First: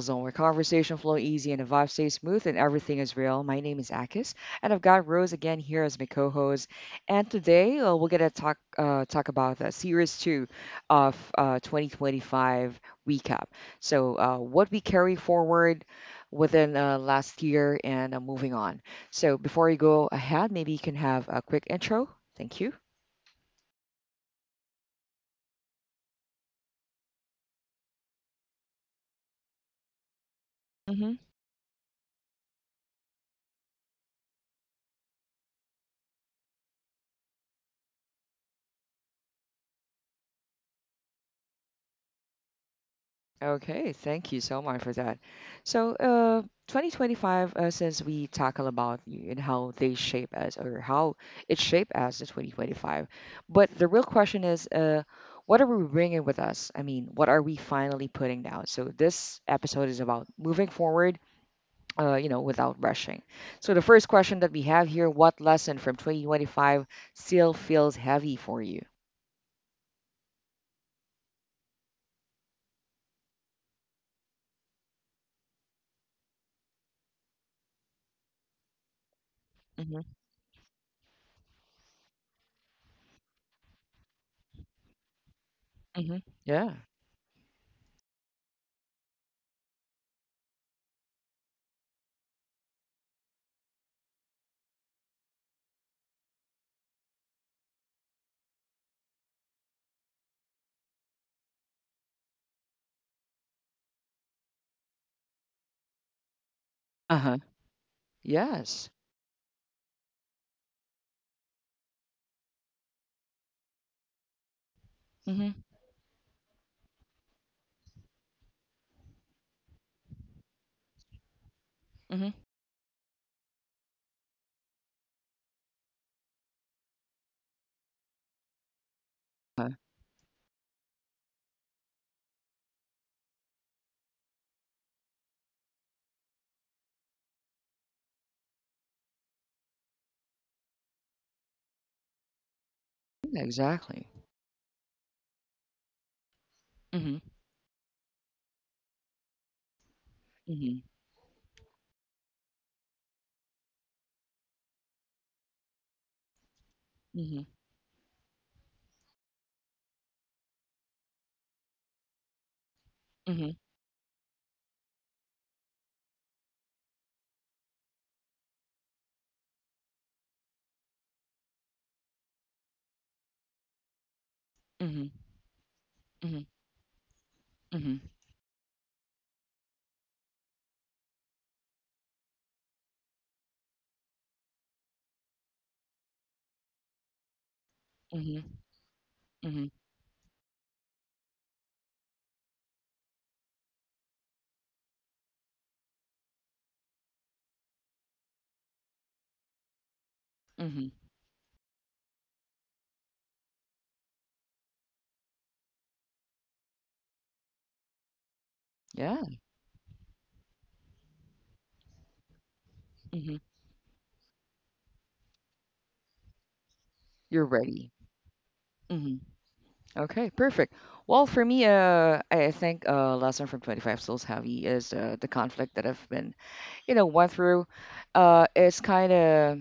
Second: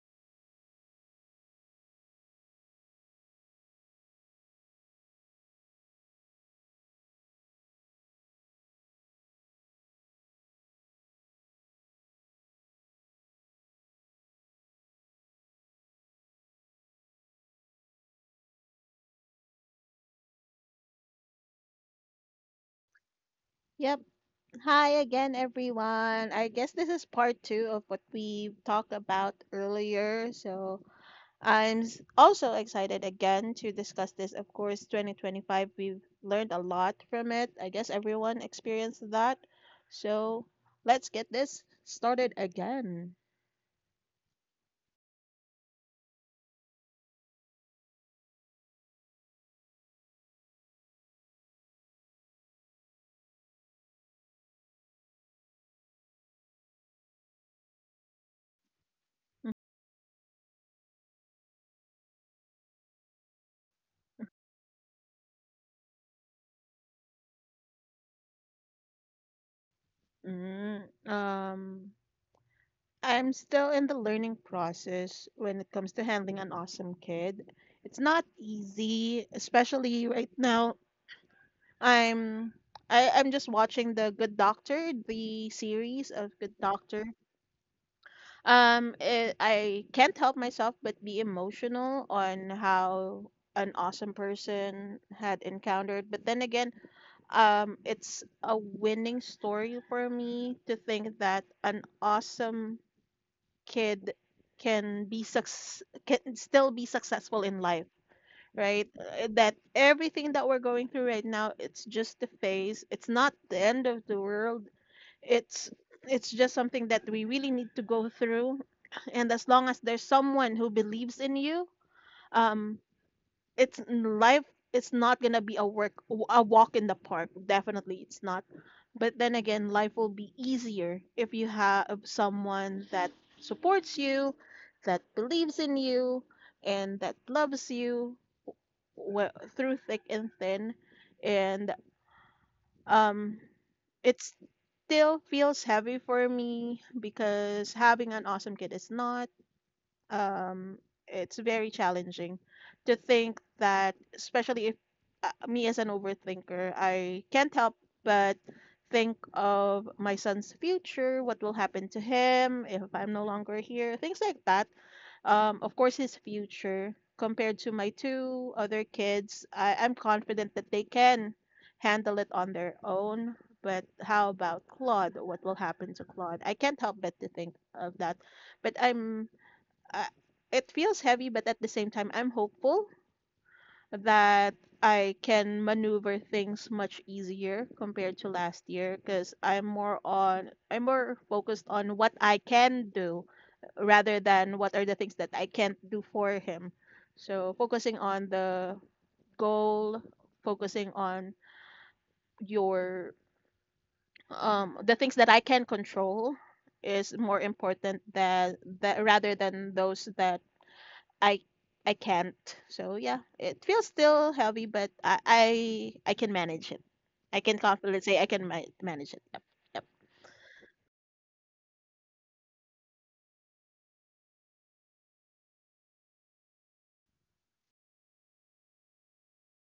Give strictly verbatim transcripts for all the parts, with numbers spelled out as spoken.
zone where conversation flow easy and the vibe stays smooth and everything is real. My name is Akis, and I've got Rose again here as my co-host. And today uh, we're gonna talk uh, talk about the series two of uh, twenty twenty-five recap. So uh, what we carry forward within uh, last year and uh, moving on. So before you go ahead, maybe you can have a quick intro. Thank you. Yep. Hi again, everyone. I guess this is part two of what we talked about earlier. So I'm s- also excited again to discuss this. Of course, twenty twenty-five, we've learned a lot from it. I guess everyone experienced that. So let's get this started again. Okay, thank you so much for that. So, uh, twenty twenty-five, uh, since we tackle about y- and how they shape us or how it shaped us in twenty twenty-five, but the real question is, uh, what are we bringing with us? I mean, what are we finally putting down? So this episode is about moving forward, uh, you know, without rushing. So the first question that we have here, what lesson from twenty twenty-five still feels heavy for you? Mm, um, I'm still in the learning process when it comes to handling an awesome kid. It's not easy, especially Hmm. right now. I'm I, I'm just watching the Good Doctor, the series Hmm. of Good Yeah. Doctor. Um, it, I can't help myself but be emotional on how an awesome person had encountered. But then again, um, it's a winning story for me to think that an awesome kid can be suc can still be Uh-huh. successful in life, Yes. right? Uh, That everything that we're going through right now, it's just a phase. It's not the end of the world. Mm-hmm. It's it's just something that we really need to go through. And as long as there's someone who believes in you, um, it's life. It's not gonna be a work a walk in the park. Definitely, it's not. But then again, life will be easier if you have someone that supports you, that believes in you, and that loves you well, through thick and thin, and um, Yeah, exactly. it still feels heavy for me Mhm. because having an awesome kid is not. Um, Mhm. it's very challenging to think that, especially if, uh, me as an overthinker, I Mhm. can't help but think of my son's future, what will happen to him if I'm no Mhm. longer here, things like that. Um, of course, his future compared to my two other kids. I, I'm confident that they can handle it on their own. But how about Mhm. Claude? What will happen to Claude? Mhm. I can't help but to think of Mhm. that. But I'm, uh, it feels heavy, but at the same time, I'm hopeful that I can maneuver things much easier compared to Mhm. last year because I'm Mhm. more on I'm more focused on what I can do rather than what are the things that I can't do for him. So focusing on the goal, focusing Mhm. on your um the things that I can control is more important than that Yeah. rather than those that I I can't. So yeah, Mhm. it feels still heavy, but I I, I can manage it. I You're can ready. confidently say I can ma- manage Mhm. it. Yep. Yep. Okay, perfect. Well, for me, uh, I I think uh, lesson from twenty-five Souls Heavy is uh, the conflict that I've been, you know, went through. Uh, it's kind of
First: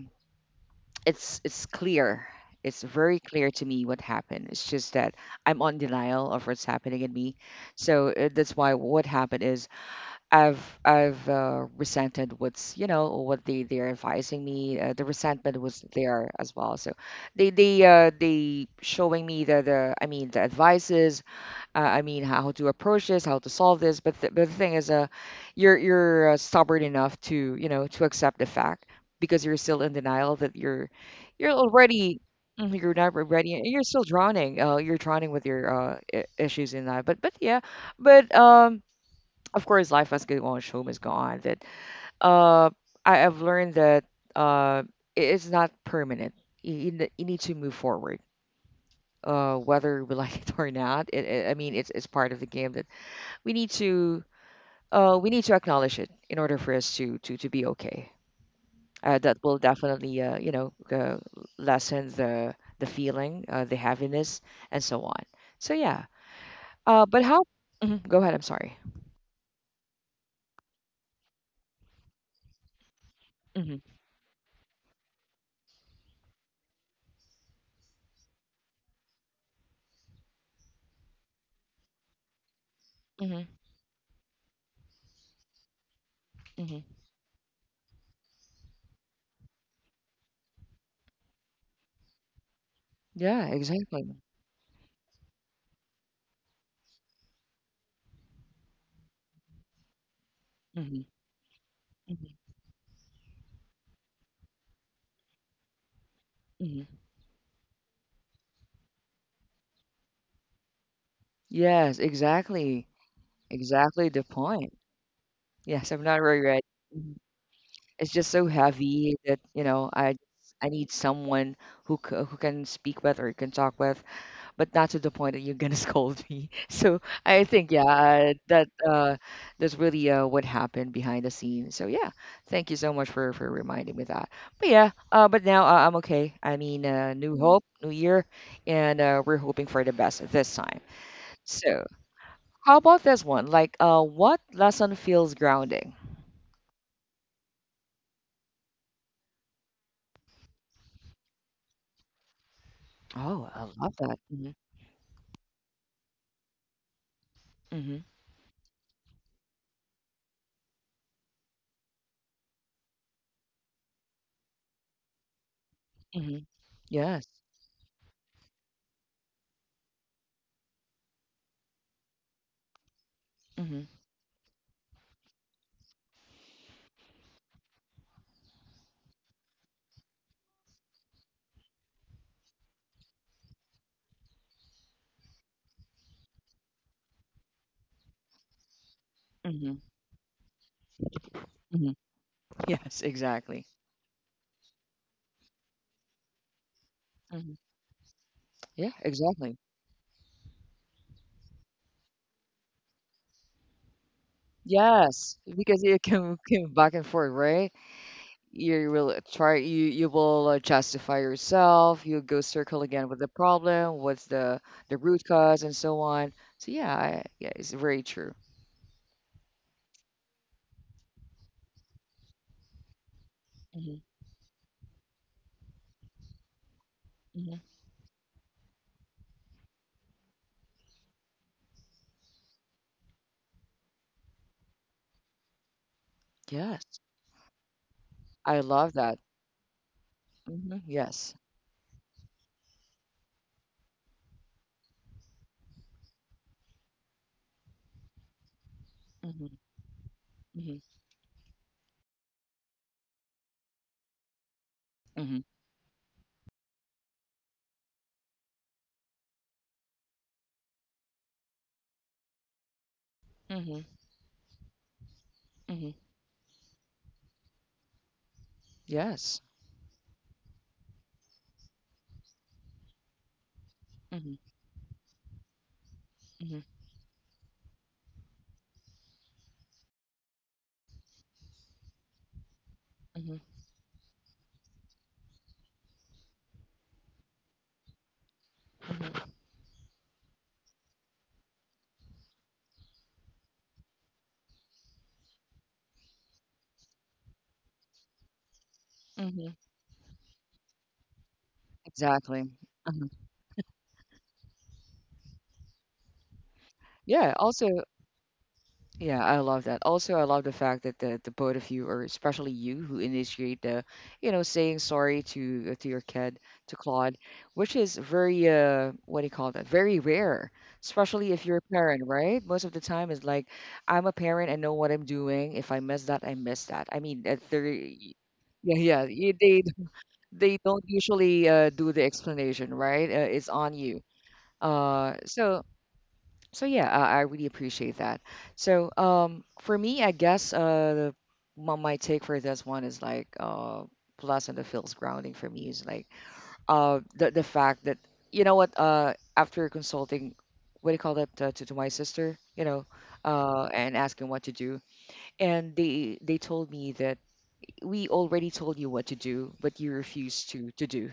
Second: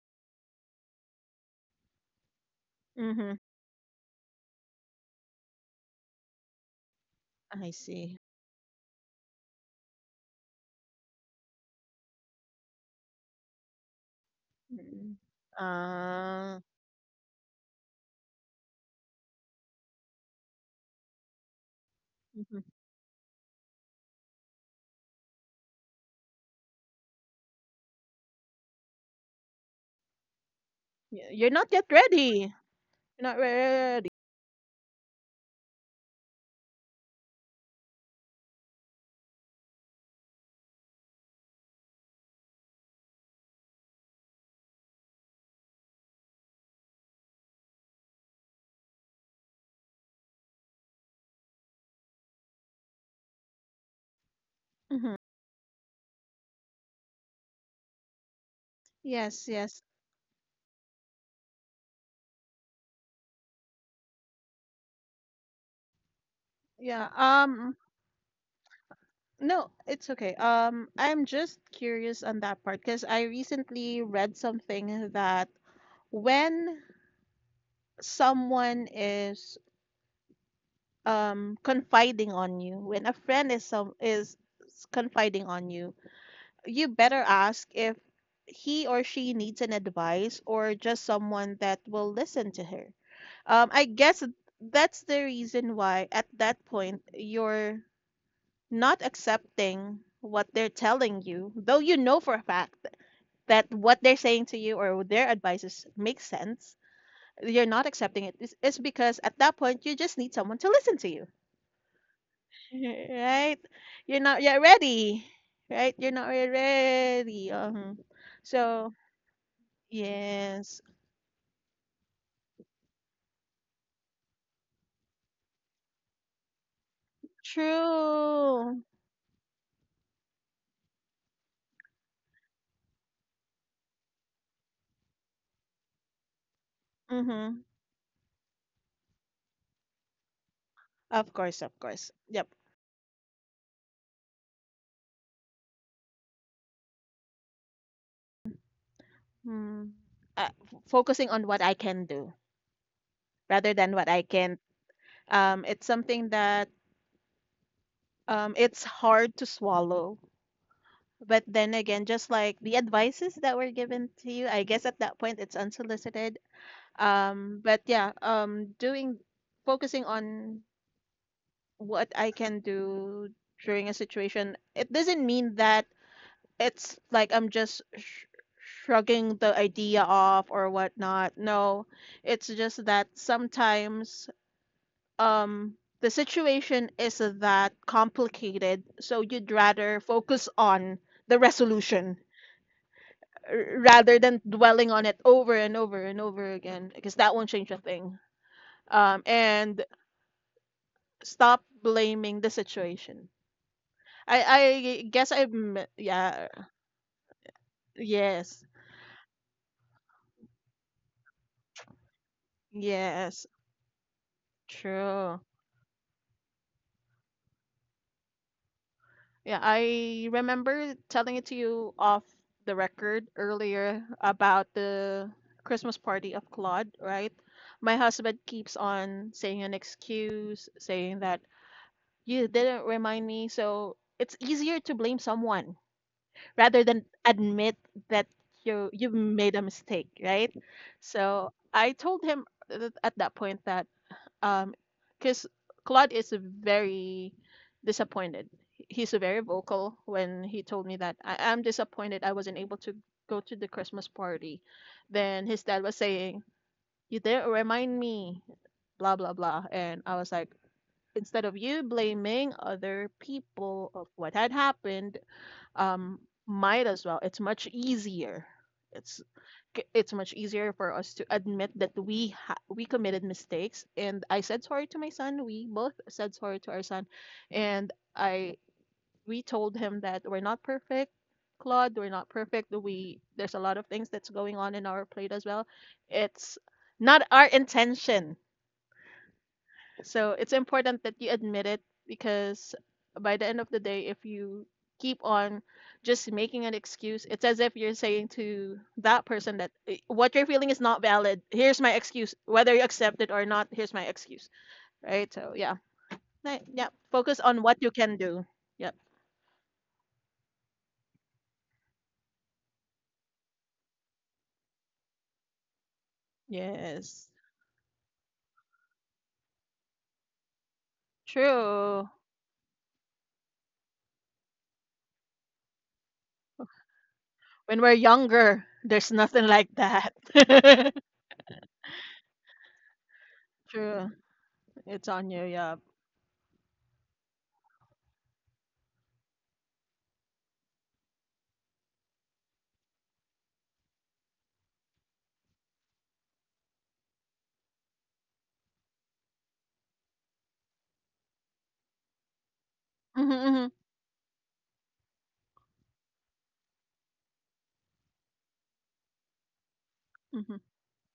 it's it's clear. It's very Mm-hmm. clear to me what happened. It's just that I'm on denial of what's happening in me. I So see. uh, that's why what happened is I've I've uh, resented what's you know what they they're advising me. Uh, the Mm. resentment was there as Uh, well. So they they uh, they showing me the the I mean the advices. Uh, I mean how mhm. to approach this, how to solve this. But the, but the thing is, uh, you're you're uh, stubborn enough to you know to accept the fact because you're still in denial that you're Y- You're you're not yet already ready. mhm, you're not You're not ready and you're still ready. drowning. Uh, you're drowning with your uh, i- issues in that. But but yeah, but um of course life must go on show must go on that uh I have learned that uh it is not permanent you, you ne- you need to move forward uh whether we like it or not it, it, I mean it's, it's part of the game that we need to Hmm. uh we need to acknowledge it in order for us to to to be okay, uh, that Yes, will yes. definitely uh you know uh, lessen the the feeling, uh, the heaviness and so on. So yeah, uh Yeah. but how Um, Mhm, go ahead, I'm sorry. No, it's okay. Um, I'm just curious on that part because I Hmm. recently read something that when someone is um confiding on you, when a Hmm. friend is some is s- confiding on you, you Hmm. better ask if he or she needs an advice or just someone that will listen to her. Yeah, Um, I exactly. guess that's the reason why at that point you're not accepting what they're telling you, though you know for Mhm. a fact that what they're saying to you or their advices makes sense. Mhm. You're not accepting it, is it's because at that point you just need someone to listen to you. Yes, exactly. Right? Exactly the You're not point. yet ready. Yes, I'm Right, not you're not really yet ready. Mhm. ready. um It's just so So heavy that, you know, I I yes, need someone who c who can speak with or can talk with, but not to the point that you're gonna scold me. So I think yeah, uh, that true. uh that's really uh what happened behind the scenes. So yeah, thank you so much for for reminding me that. But yeah, uh but now uh, I'm okay. I mean, uh, new Mm-hmm. hope, new year, and uh, we're hoping for the best this time. Of course, of So. course, yep. How about this one? Like, uh, what lesson feels grounding? Mm. Uh, f- focusing on what I can do Oh, I rather than love what that. I Hmm. can't. Um it's something that, Hmm. um it's hard to swallow, but then again, just like the advices that were given to you, I guess at that point it's unsolicited. Hmm. Yes. Um, but yeah, um, doing Focusing on what I can do Hmm. during a situation, it doesn't mean that it's like I'm just sh shrugging the idea off or whatnot. No, it's just that sometimes, um, the situation is that complicated, so you'd Hmm. rather focus on the Hmm. resolution Yes, exactly. r- rather than dwelling on it over and over and over again because that won't Hmm. change a thing. Yeah, Um, exactly. And stop blaming the situation. I I guess Yes, I'm because it can Yeah. come back and forth, right? Yes, You will try. You you will uh, justify yourself. You go circle again with the yes, problem. What's the the root true. cause and so on. So yeah, I, yeah, it's very true. Yeah, I remember telling it to you off the record Hmm. earlier about the Christmas party of Claude, right. Hmm. My husband keeps on saying an excuse, saying that you didn't remind me, so it's easier to blame someone rather Yes, than admit that I you love you that. made a mistake, right? Hmm. Yes. So I told him th- at that point that, um, because Claude is very disappointed. He's very Hmm. vocal when he told Hmm. me that I am disappointed. I wasn't able to go to the Christmas party. Hmm. Then his dad was saying, "You didn't remind me," blah blah blah, and I was like, instead of you blaming other Mhm, people of what had happened, mhm. um might as well, it's much easier, it's Yes. k- it's much easier for us to admit that we ha- we committed mistakes. And Mhm, I said sorry to my son. We both said sorry mhm, to our son, and I we told him that we're not perfect. Claude, we're not perfect. We mhm, There's a lot of things that's going on in our plate as well. It's not our intention. mhm, So it's important that you admit it, because by the end of the day, if you keep on just making an excuse, it's as if you're saying to that person mhm. that, "Eh, what you're feeling is not valid. Here's my excuse. Exactly. Whether you Uh-huh. accept it or not, here's my excuse." Right? So, yeah. Right. Yeah, Yeah, focus on what also you can do. Yep. yeah, I love that. Also, I love the fact that the, the both of you, or especially you, who initiate the, you know, saying sorry to uh, to your kid, to Claude, Yes. which is very uh, what do you call that? Very rare, especially if you're a parent, True. right? Most of the time, it's like I'm a parent and know what I'm doing. If I miss that, I miss that. I mean, at When we're thirty, younger, yeah, yeah, there's you- nothing they like that. they don't usually uh, do the explanation, right? Uh, it's on you. True. It's Uh, on you. so Yeah. so yeah, I, I really appreciate that. So um, for me, I guess uh, my, my take for this one is like uh, plus and the feels grounding for me is like uh, the the fact that you know what uh, after consulting, what do you call that uh, to to my sister, you know, Mm-hmm, uh, mm-hmm, and asking what to do, and they they told me that we already told you what to do, but you refuse mm-hmm. to to do.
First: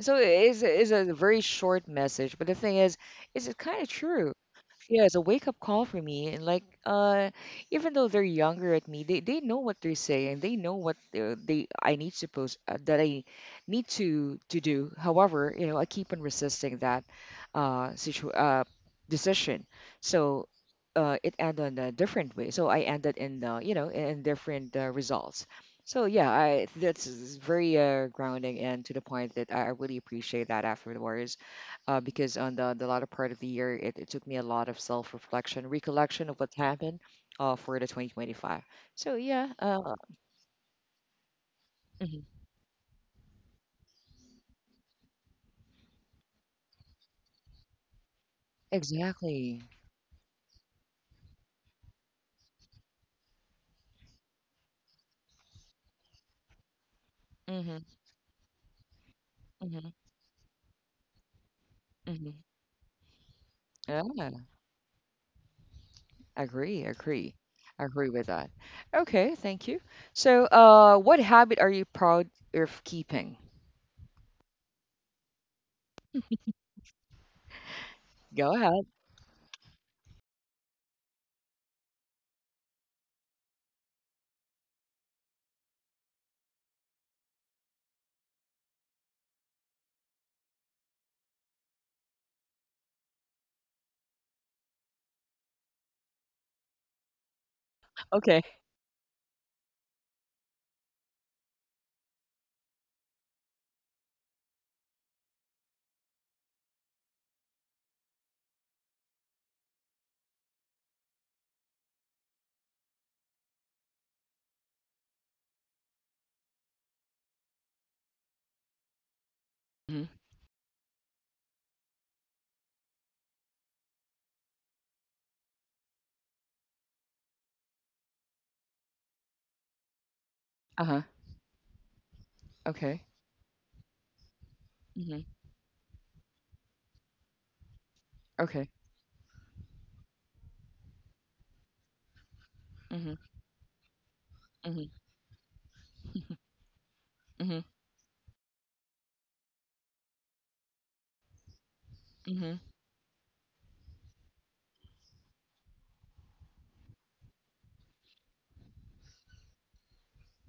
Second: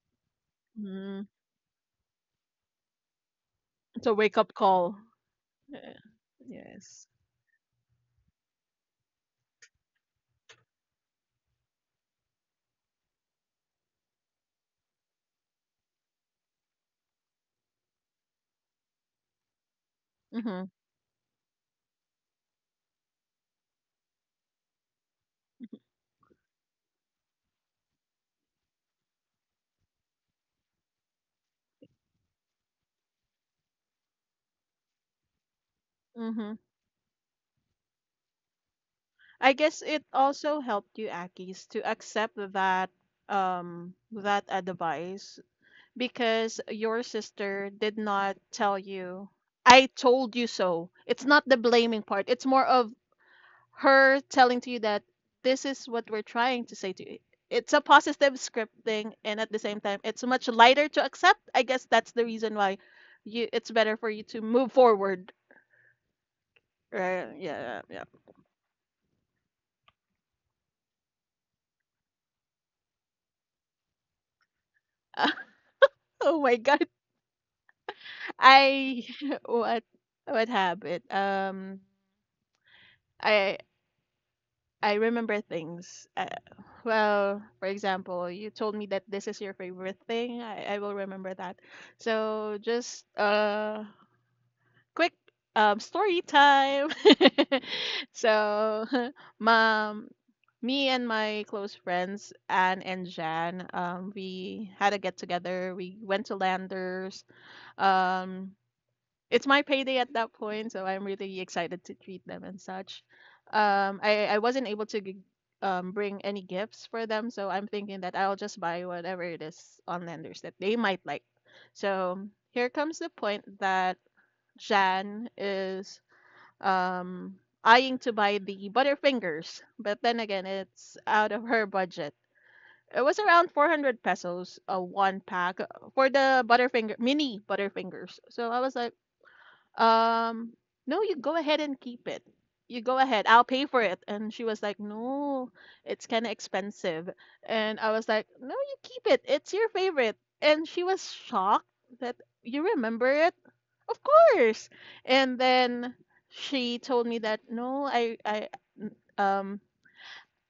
So it's, it's a Mm-hmm. very short message, but the thing is, it's kind of It's a true. wake up call. Yeah, it's a wake up call Yeah. for me. And like, Yes. uh, even though they're younger at me, they, they know what they're saying. They know what they, they I need suppose uh, that I need to to do. However, you know, I keep on resisting that uh situ uh decision. So Mm-hmm. uh, it ended on a different way. So I ended in uh, you know in different uh, results. So yeah, I that's very uh, grounding and to the point that I I really appreciate that afterwards, uh, because on the, the latter part of the year, it, it took me a lot of self reflection, recollection of what Mm-hmm. happened uh, for the twenty twenty-five. So, yeah, I guess uh, it also helped you, Akis, to mhm, accept that um that advice, because your sister did not tell you, exactly. I told you so. It's not the blaming part. It's more of her telling to you that this is what we're trying to say to you. It's a Hmm. positive scripting and at the same Hmm. time it's much lighter to accept. I guess that's the Hmm. reason why you it's better Yeah, for you to move forward. agree, Right? agree. Yeah, I yeah. agree with that. Okay, thank you. So, uh, what habit are you proud of keeping? Yeah. Oh my god. Go ahead. I what what habit? Um I I remember things. Uh, well, for example, you told me that this is your favorite thing. I, I will remember that. So just uh quick um story time. Okay. So mom, me and my close friends Anne and Jan, um we had a get together. We went to Landers. Um it's my payday at that point, so I'm really excited to treat them and such. Um, I I wasn't able to g- um bring any gifts for them, so I'm thinking that I'll just buy whatever it is on Hmm. Lenders that they might like. So here comes the point that Jan is um eyeing to buy the Butterfingers, but then again, it's Uh-huh. out of her budget. It Okay. was around four hundred pesos a one Hmm. pack, uh, for the Butterfinger mini Butterfingers. So I Okay. was like, um no, you go ahead and keep it you go Hmm. ahead, I'll pay for it. And she was like, Hmm. no, it's kind of expensive. Hmm. And I was like, no, you keep it, it's your favorite. And she was shocked that Hmm. you remember it. Of course. And then she told me that no, i i um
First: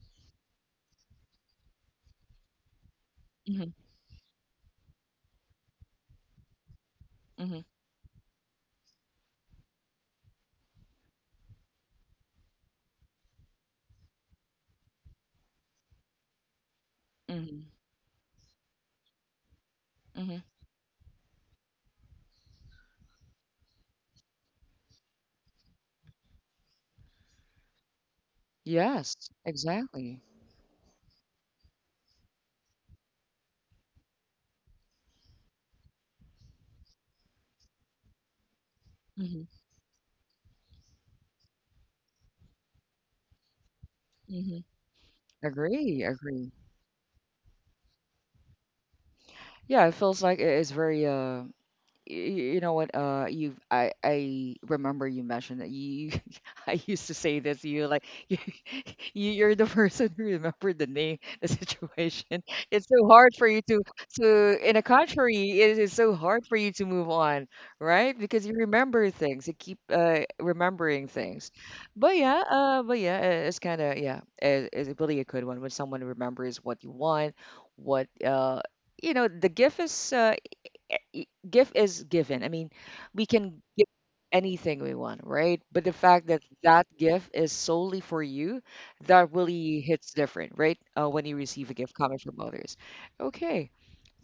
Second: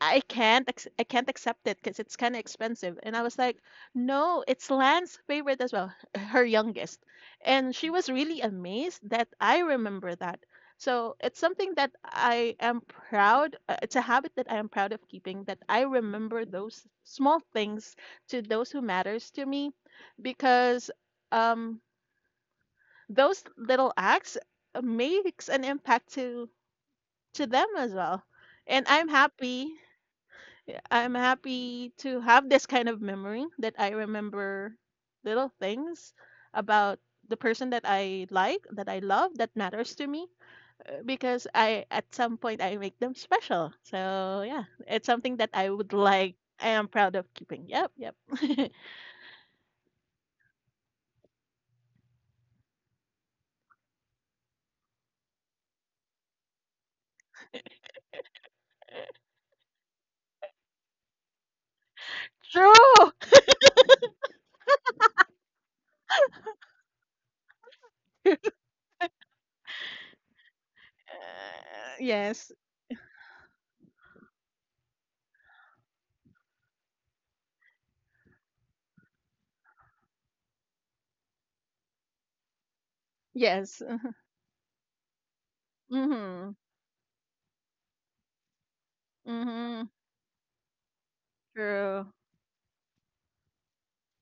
I can't ex- I can't accept it because it's kind of expensive. And I was like, Hmm. no, it's Lan's favorite as well, her youngest. Hmm. And she was really amazed that I remember that. So it's something that I am proud. Uh, it's a habit that I am proud of keeping. That I remember those small things to those who matters to me, Hmm. because, um, those little acts, uh, makes an impact to to them as well. And I'm Yes, happy. exactly. Yeah, I'm happy to have this kind of memory that I remember little things about the person that I like, that I love, that matters to me, uh, because I at some point I make them special. So, Hmm. yeah, it's something that I would Agree, like Agree. I am proud of keeping. Yep, yep. Yeah, it feels like it is very uh, y- you know what uh you I I remember you mentioned that you I used to say this you like you you- are the person who remembered the name the situation it's so True. hard for you to to in a contrary it is so hard for you to move on, right? Because you Uh, remember things, you keep uh remembering things. But yeah, yes. uh but yeah, uh, it's kind of yeah it, it's really a good one when someone remembers what you want, what uh you know the gift is, uh, eh, y- gift is given. I mean, we can Yes. give anything we want, right? But the fact that Mhm. that gift is solely for you, that really Mhm. hits different, right? Uh, when you receive a gift True. coming from others. Okay,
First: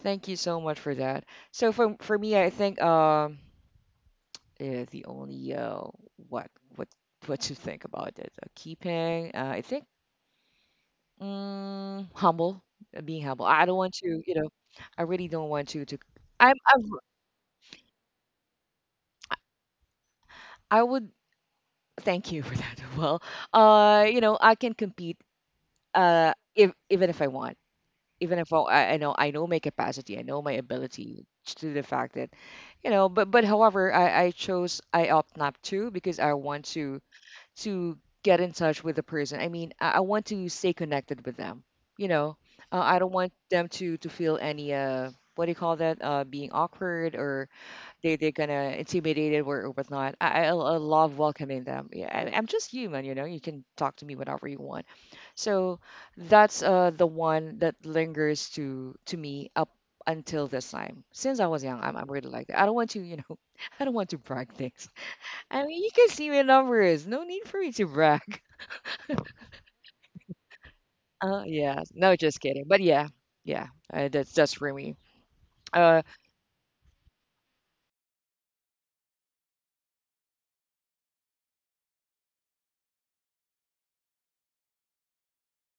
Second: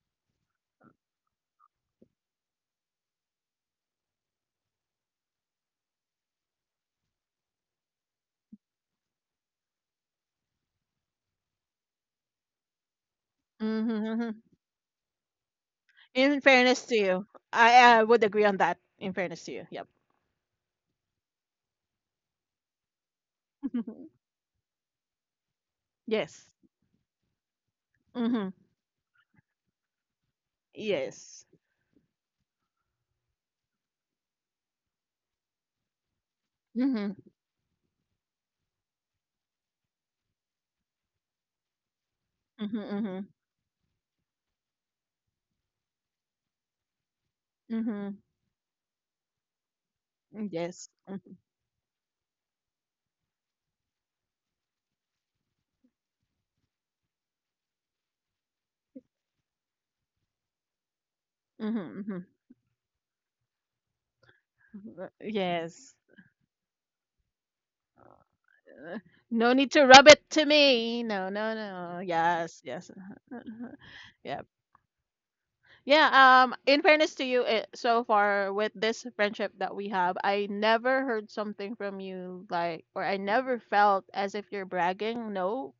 thank you so much for that. So for for me, I think um, eh, the only uh, what what what to think about it, uh, keeping. Uh, I think mm, humble, uh, being humble. I don't want to, you Mhm. know, I really don't want to to. In I'm, I'm fairness to you, I, I would agree on that. In fairness to you. Yep. I would Thank you for that. Well, uh, you know, I can compete uh Yes. if, even if I want. Even Mhm. if I, I I know I know my capacity, I know my ability Yes. to the fact that, you know, but but however, I, I chose I opt not to because I want to Mhm. to get in touch with the person. I mean, I, I want to stay connected with them. You know, Mhm. uh, I don't Mhm. want them to to feel any uh what do you call that? Uh, being awkward or they Mhm. they're gonna intimidate it or, or whatnot. I, I Mm, I yes. love Mhm. welcoming them. Yeah, I, I'm just human, you know. You can talk to me whenever you want. So that's uh the one that lingers to to me up until this time. Since I was young, I'm I'm Mhm. really like that. I don't want to, you know, I don't want to brag things. Mhm. Uh, I mean, you yes. can see my numbers. No need for me to brag. Uh, no need to rub it to me. No, Uh, no, yeah, no. no, just Yes, kidding. But yes. yeah, yeah, uh, that's Yep. that's for me. Uh, Yeah, um in fairness to you, eh, so far with this friendship that we have, I never heard something from you like, or I never felt as if you're bragging. No.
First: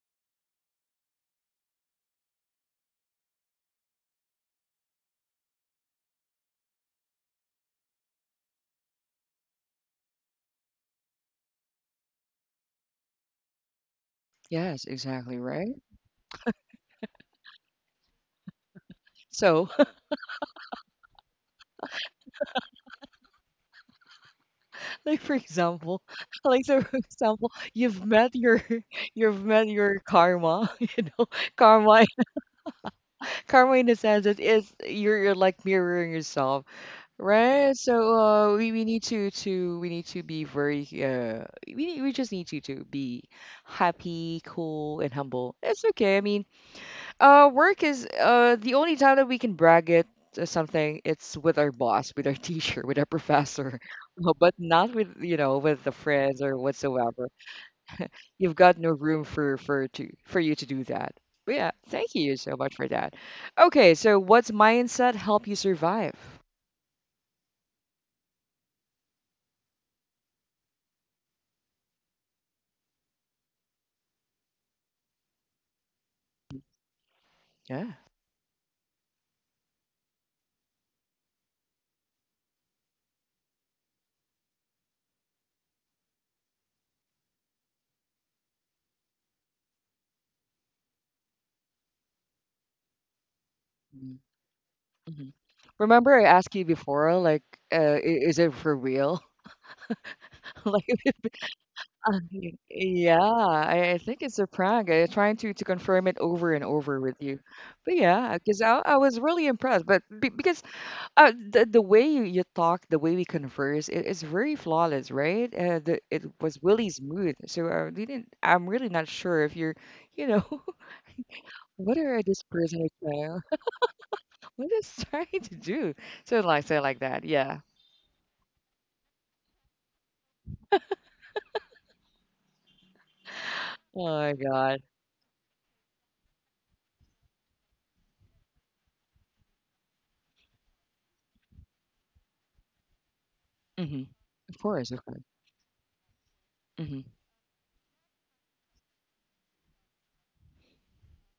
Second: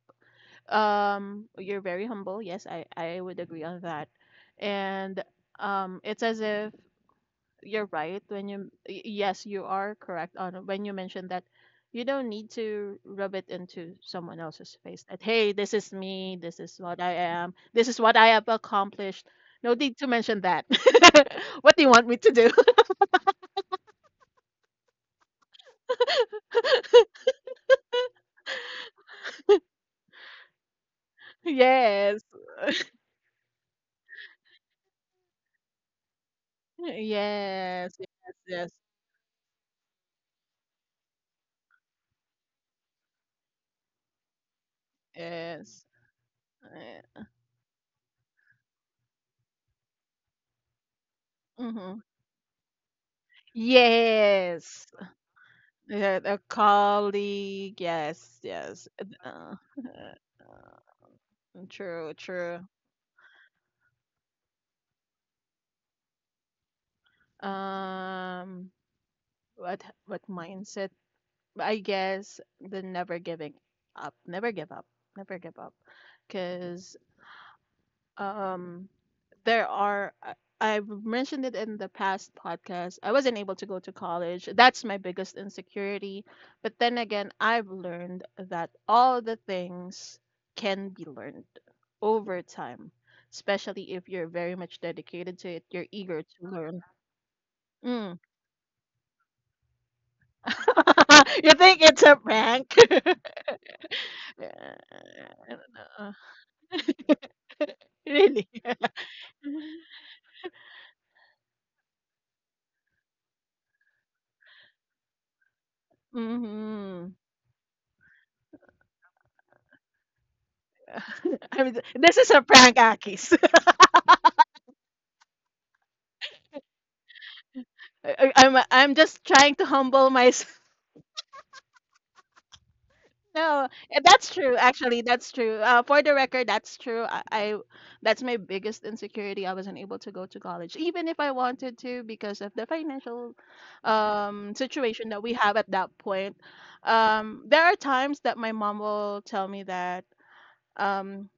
Um you're very humble. Yes, I I would agree on that. And um it's as if you're right when you y- yes, you are correct on when you mentioned that you don't need to rub it into someone yes, else's face that, exactly hey, right. this is me, this is what I am, this is what I have accomplished. So. No need to mention that. What do you want me to do? Like for example, like so for example, you've met your you've met your karma, you know, karma Yes, karma in the sense that it's you're, you're like mirroring yourself, right? yes, So yes, uh, yes, we, we need to to we need to be very uh we need, we just need to to be happy, cool, and humble. yes. It's okay. I mean, uh, work is uh the only time that we can brag it or something. It's with our Mm-hmm. boss, with our teacher, with our professor, uh, but Yes, not with you know with the yeah, a friends or whatsoever. colleague, yes, You've got yes. no Uh, room uh, for for to for you to do uh, that. But yeah, true, thank you so true. much for that. Okay, so what's mindset help you survive? Um, what what mindset? I guess the never giving up, never give up, never give up, because Yeah. um, there are. I- I've mentioned it in the past podcast. I wasn't able to go to college. That's my biggest insecurity. But then again, I've learned that all the things can be learned over time, especially if you're very much Mm-hmm. dedicated to it, you're Remember I eager to asked you learn. before, like, uh, i- Mm. is it for real? Like. You think it's Uh, a y- prank? yeah, I, I think it's a Yeah, prank. I'm trying to, I to don't confirm know. it over and over with you. But yeah, Really? because I, I was really impressed. But be, because uh, the, the way you, you talk, the way we converse, it is very flawless, right? Uh, the, it was really Mhm. smooth. So I didn't, I'm really not sure if you're, you know, I'm what this are is a this prank, person is Akis. trying, what is trying to do? So like, say like that. Yeah. I I'm I'm just trying to humble myself. No, Oh eh, my that's true. God. Actually, that's true. Uh, for the record, that's true. I, I that's my biggest insecurity. I wasn't able to go to college, even if I wanted to, because of the financial Hmm um Of course, of situation course. that we have at that point. Hmm Um, there are times that my mom will tell me that um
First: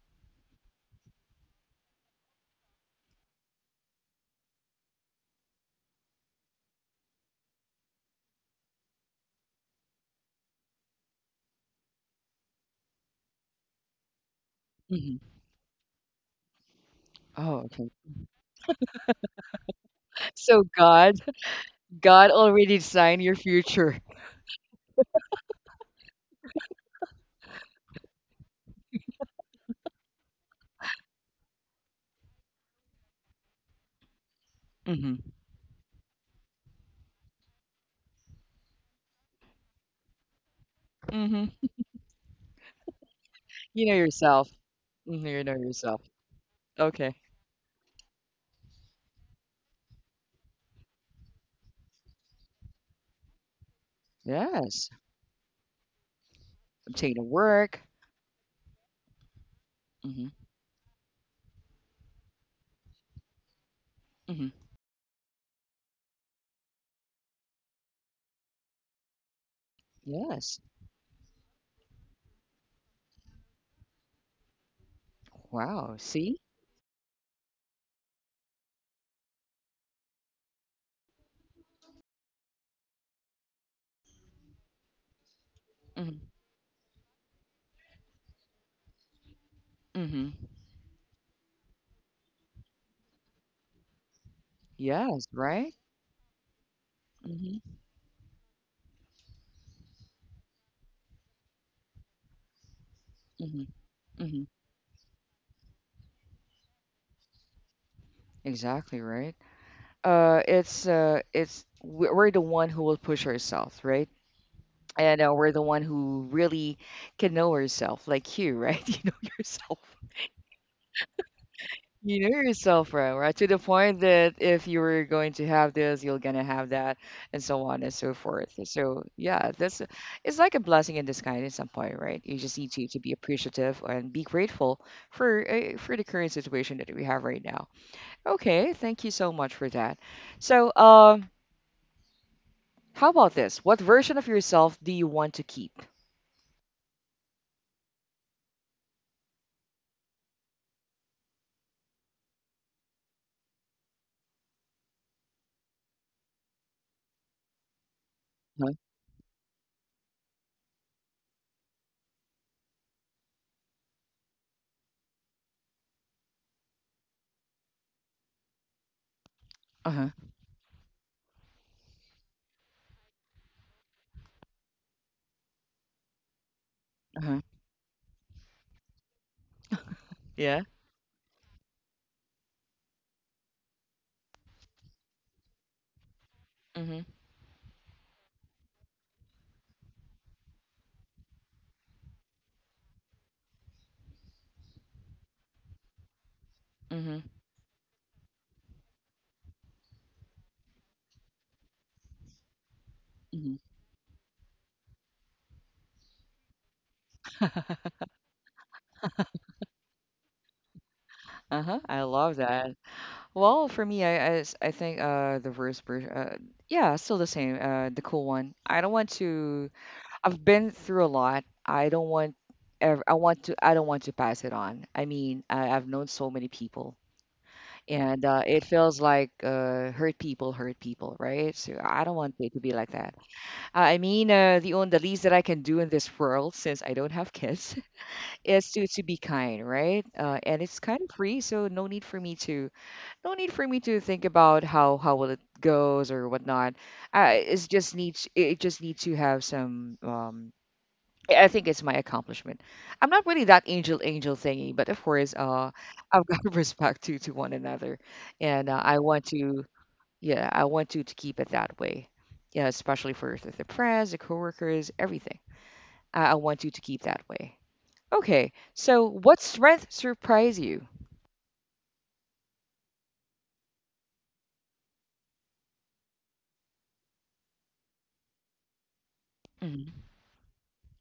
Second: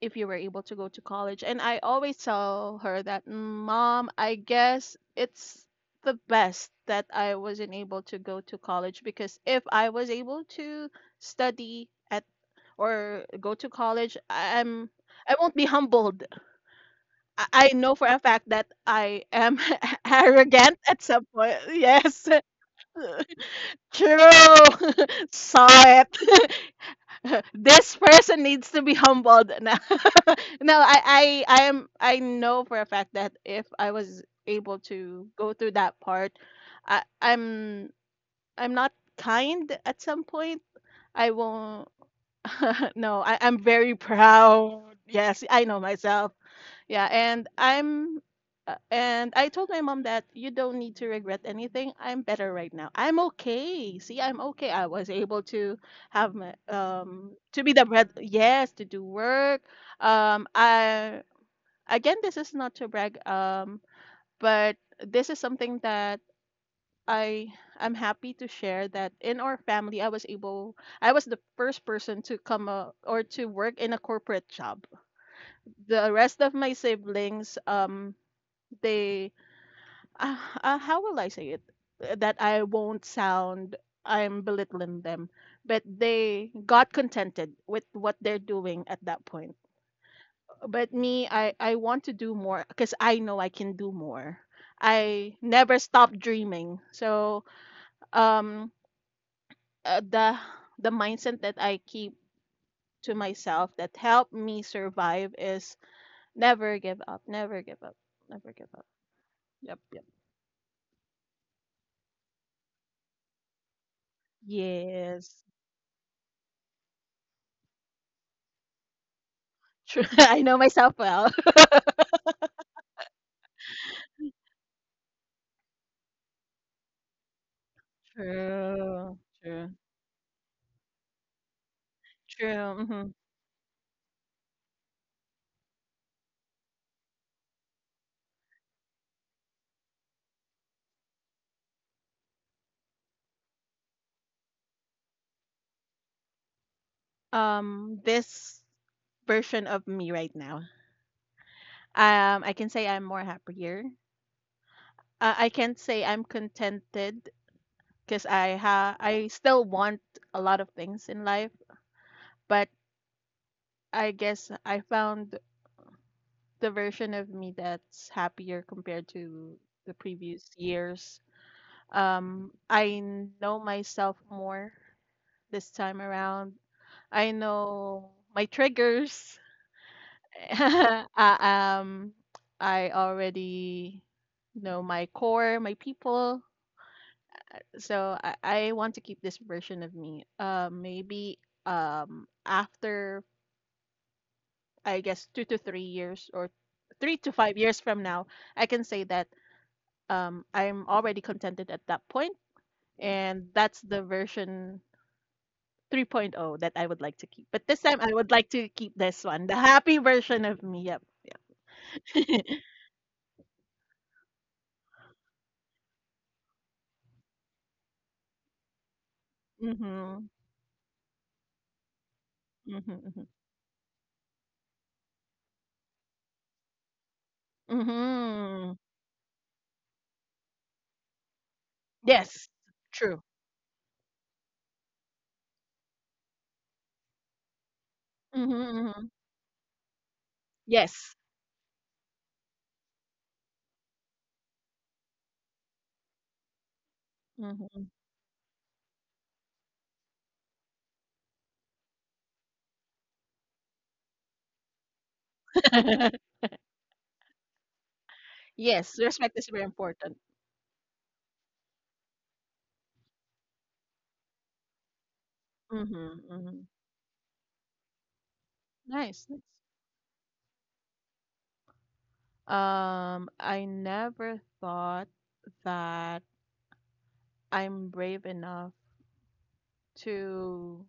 if you were able to go to college. And I always tell her that, "Mm, Mom, I guess it's the best that I wasn't able to go to college because if I was able to study at or go to college, I- I'm hmm I won't be humbled. Oh, I I okay. know for a fact that I am So arrogant at God some point. Yes, God already designed your future. true. Saw it. this person needs to be humbled. No, no I, I, I am. I know for a fact that if I was able Hmm to go through that part, I, I'm, I'm not kind at some point. I hmm won't. No, I, I'm You very know yourself. proud. Hmm You Yes, know I know yourself. myself. Yeah, Okay. and I'm uh, and I told my mom that you don't need to regret anything. I'm better right now. I'm okay. See, I'm okay. I Yes. was able to have my Obtain a um to be work. the bread, yes, to do work. Hmm Um I, again this is not to brag, um hmm but this is something that I I'm happy to share that in our family I was Yes. able I was the first person to come uh, or to work in a corporate job. Wow. The See? rest of my siblings um they uh, uh, how will I say it, uh, that I won't sound I'm belittling them, but Hmm they got contented with what they're doing at that point. hmm But me, I I want to do more because I know I can do more. Yes. I Right. never stop dreaming. So hmm um uh, the the mindset that I keep to hmm myself that helped hmm me survive is never give up, never give up, never give up. Exactly. Right. Yep, yep. Uh, it's uh, it's we- we're the one who will push ourselves, right? And uh, Yes. we're the one who really can know ourselves, like you, right? You know yourself. True. I know myself well. You know yourself, bro, right? To the point that if you were going to have this, you're gonna have that, and so on and so forth. So True, yeah, true, that's it's like a blessing in disguise in some point, right? You just need to, true. to Hmm. be appreciative and be grateful for uh, for the current situation that we have right now. Okay, thank you so much for that. So um, how about this? What version of yourself do you want to keep? Um, this version of me right now. Um, I can say I'm more happier. Uh, I can't say I'm contented because I Huh? ha I still want a lot of things in life, but I guess I found the version of me that's happier compared to Uh the huh. previous years. Um, I know myself more this time around. Uh I huh. know my triggers. Yeah. uh, um, I already know my core, my people. Mhm. So I, I want to keep this version of me. Uh, maybe um, after, I guess, two to three years or three Mhm. to five years from now, I can say that um, I'm already contented at that point, and Mhm. that's the version 3.0 that I would like to keep. But this time, I would like to keep this one, the happy version of me. Yep. Uh huh. I love that. Well, for me, I, I, s- I think uh the worst version, uh, yeah, still the same. Uh, the cool one. I don't want to. Mm-hmm. I've been through a lot. I don't want. ev- Mhm, I mhm. want to. I don't want to pass it on. I mean, I, I've known so many people, and uh, it Mhm. feels like uh, hurt people hurt people, right? So I don't want Yes, it to be like that. true. I mean, uh, the only the least that I can do in this world, since I don't have kids, Mhm, is to to mhm. be kind, right? Uh, and it's kind of Yes. free, so no need for me to no need for me to think about how how will it goes or whatnot. I it's Mhm. just needs it just needs to have some um I think it's my accomplishment. I'm not really that angel angel thingy, but of course, uh, I've got respect to to one another, and uh, I Yes, want respect is very to important. yeah I want to to keep it that way. Yeah, especially for the the friends, the coworkers, everything. Mhm, I, I want mhm. you to keep that way. Okay, so Nice, what nice. strength surprised you? Um, I never thought that I'm brave enough Hmm to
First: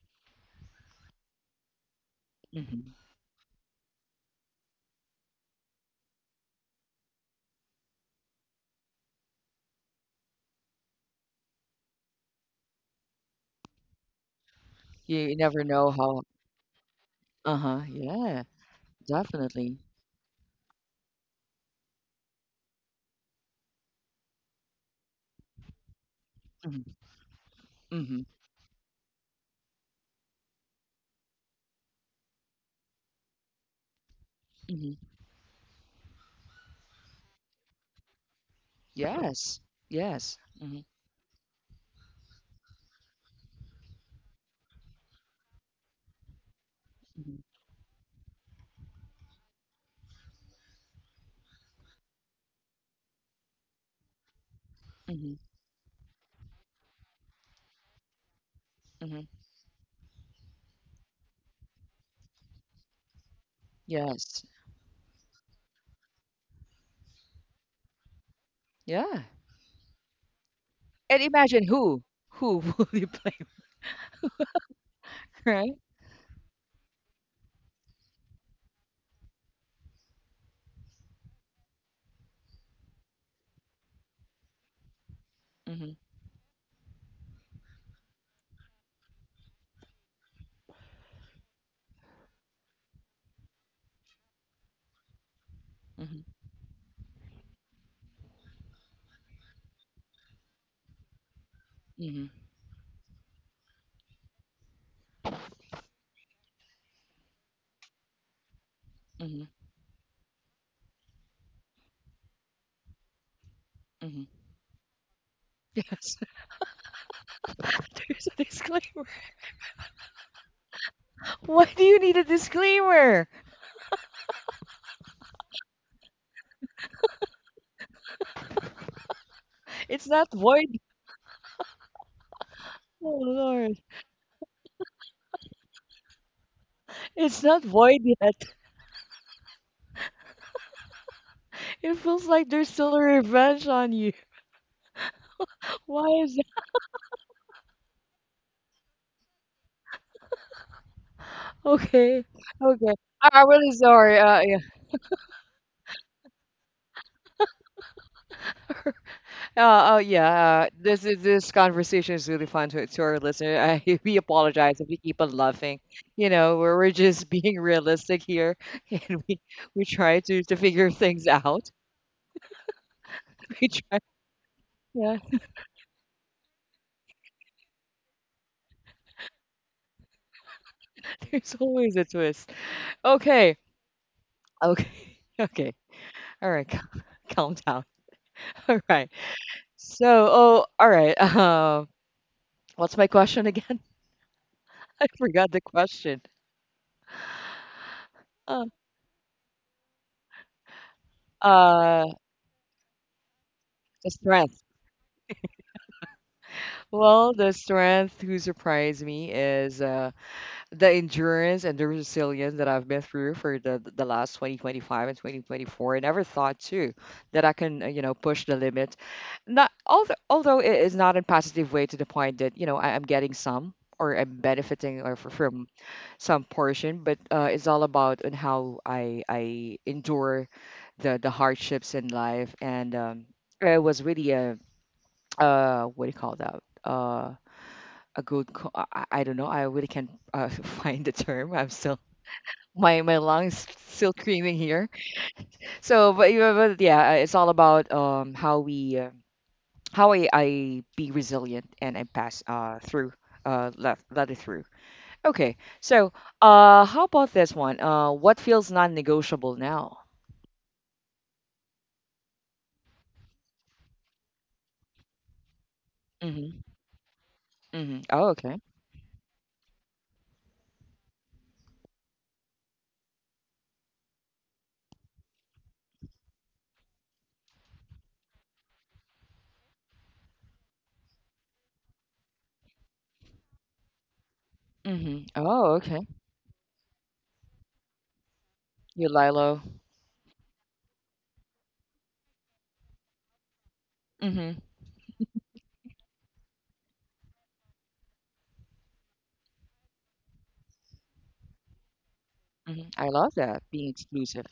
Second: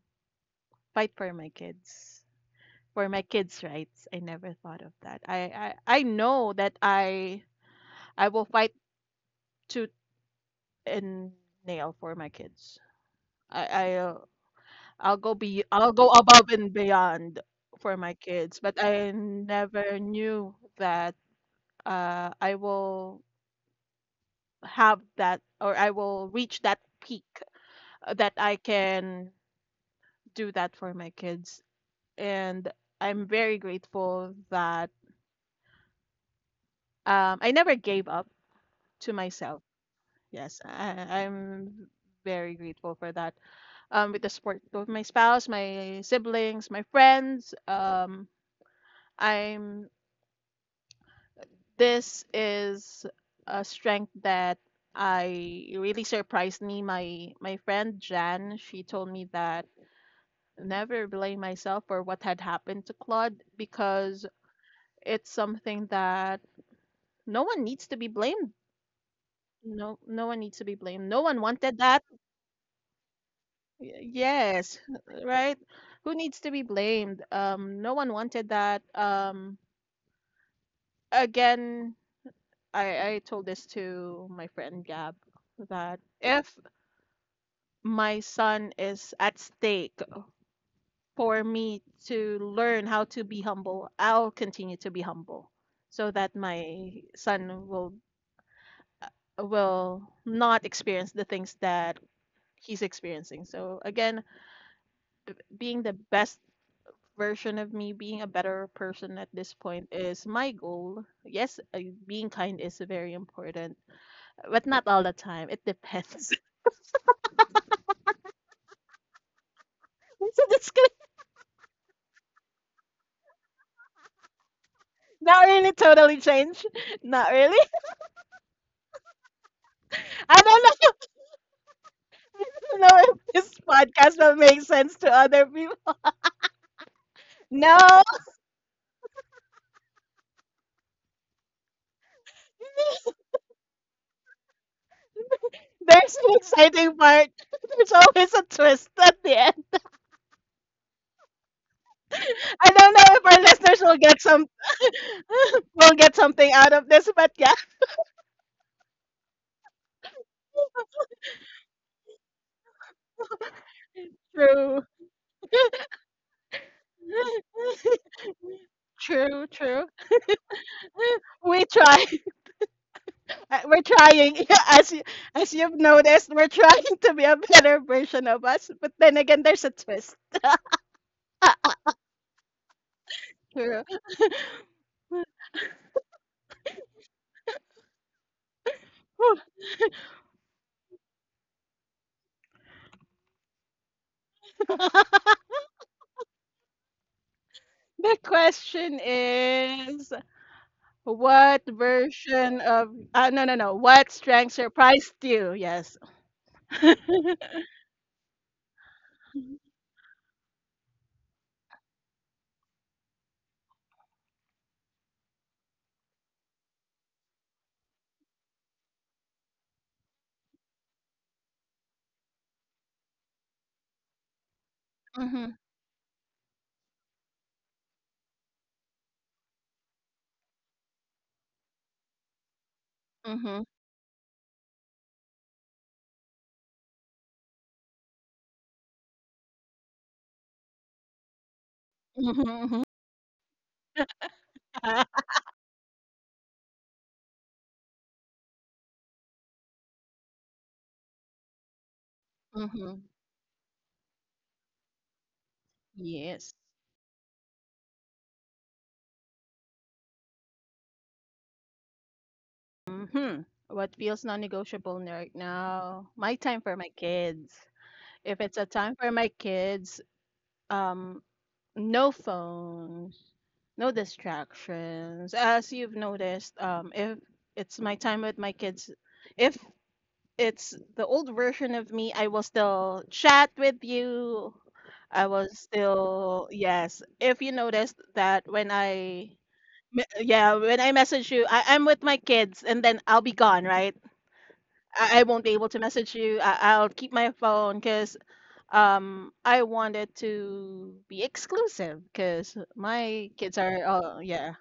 fight for my kids, hmm for my kids' rights. I never thought of that. I, I, I know that I I will fight tooth and nail for my kids. I, I uh, I'll You go never be know I'll go how. above and beyond Uh-huh. for my Yeah, kids, but I definitely. never knew that uh, I will have that or I will reach that Hmm peak uh, hmm that I can do that for my kids. And I'm very grateful that hmm um, I never gave up to myself. Yes. Yes. Yes, hmm I, I'm very grateful for that. Um, with the support of my spouse, my siblings, my friends, hmm um, I'm this is a strength that hmm I it really surprised me. My my friend Jan, she told me hmm that never blame myself for what had happened to Claude because Yes. it's something that no one needs to be blamed. Yeah. No, no one needs to be blamed. No And one imagine wanted that. who who will you blame, Y- Yes, right? right? Who needs to be blamed? Um, no one wanted that. Um, again, I I told this to my friend Gab that hmm if my son is at stake for me to learn how to be humble, I'll continue to be humble so hmm that my son will will not experience the things that hmm he's experiencing. So again, being the best version of me, being a better person at this hmm point is my goal. Yes, uh, being kind is very important, hmm but not all the time. It Yes. depends. There's a disclaimer. So this could Why do you need a disclaimer? not really totally change. Not really. It's not I don't void. know. Don't know if Oh this Lord, podcast will make sense to other people. it's not No, void yet. It feels like there's still a revenge on you. there's Why an is that? exciting part. There's always a twist at the end. Okay, I don't know okay. if I- our I'm listeners really will get sorry. some Uh, yeah. will get something out of this, but yeah, Uh, oh yeah, uh, this is this conversation is really fun to to our listener. I we true. apologize if we keep on laughing. You know, we're we're just being realistic here, and True, we true. we try to to figure things We out. try. Uh, we're We try, trying. As you, yeah. as you've noticed, we're trying to be a better version of us. But then again, there's a twist. There's always a twist. Okay, True. okay, okay. All right, calm, calm down. All right. So, oh, all right. Um, what's my question again? I The forgot the question. Uh, question is what uh, version of uh, no no no. What the strength strength. surprised you? Yes. Well, the strength who surprised me is uh, the endurance and the resilience that I've been through for the the last twenty twenty-five and two thousand twenty-four. I never thought too that I can, uh, you know, push the limit. Not although Although it is not in positive way to the point that, you know, I, I'm getting some or I'm benefiting or f- Mhm. from some portion, but uh, it's all about on how I I endure the the hardships in life and um, Mhm. it was really a uh what do you call that? Uh, a good co- I, I I don't know, I really can't uh, find the term. I'm still, Mhm. my my lungs still screaming Mhm. here. Mhm. So but, yeah, but yeah, uh, it's all about um how we uh, how I, I be resilient and I pass uh through. Uh let, let it through. Okay, so Yes. uh how about this one? Uh what feels non-negotiable now? Mhm. What feels non-negotiable n- right now? My time Mm-hmm. for my kids. Mm-hmm, oh If it's a okay. time for my kids, um, no phones, no distractions. As you've noticed, um, if it's my time with my kids, if it's the old version of me. I will still chat with you. I Mm-hmm, will oh okay. still yes. If you noticed that when You I lilo. me- yeah, when I message you, I, I'm with my kids and then I'll be gone, right? Mm-hmm, I, I won't be able to message you. I, I'll keep my phone because um I wanted to be exclusive because mm-hmm. I my love kids that, are, being oh yeah. exclusive.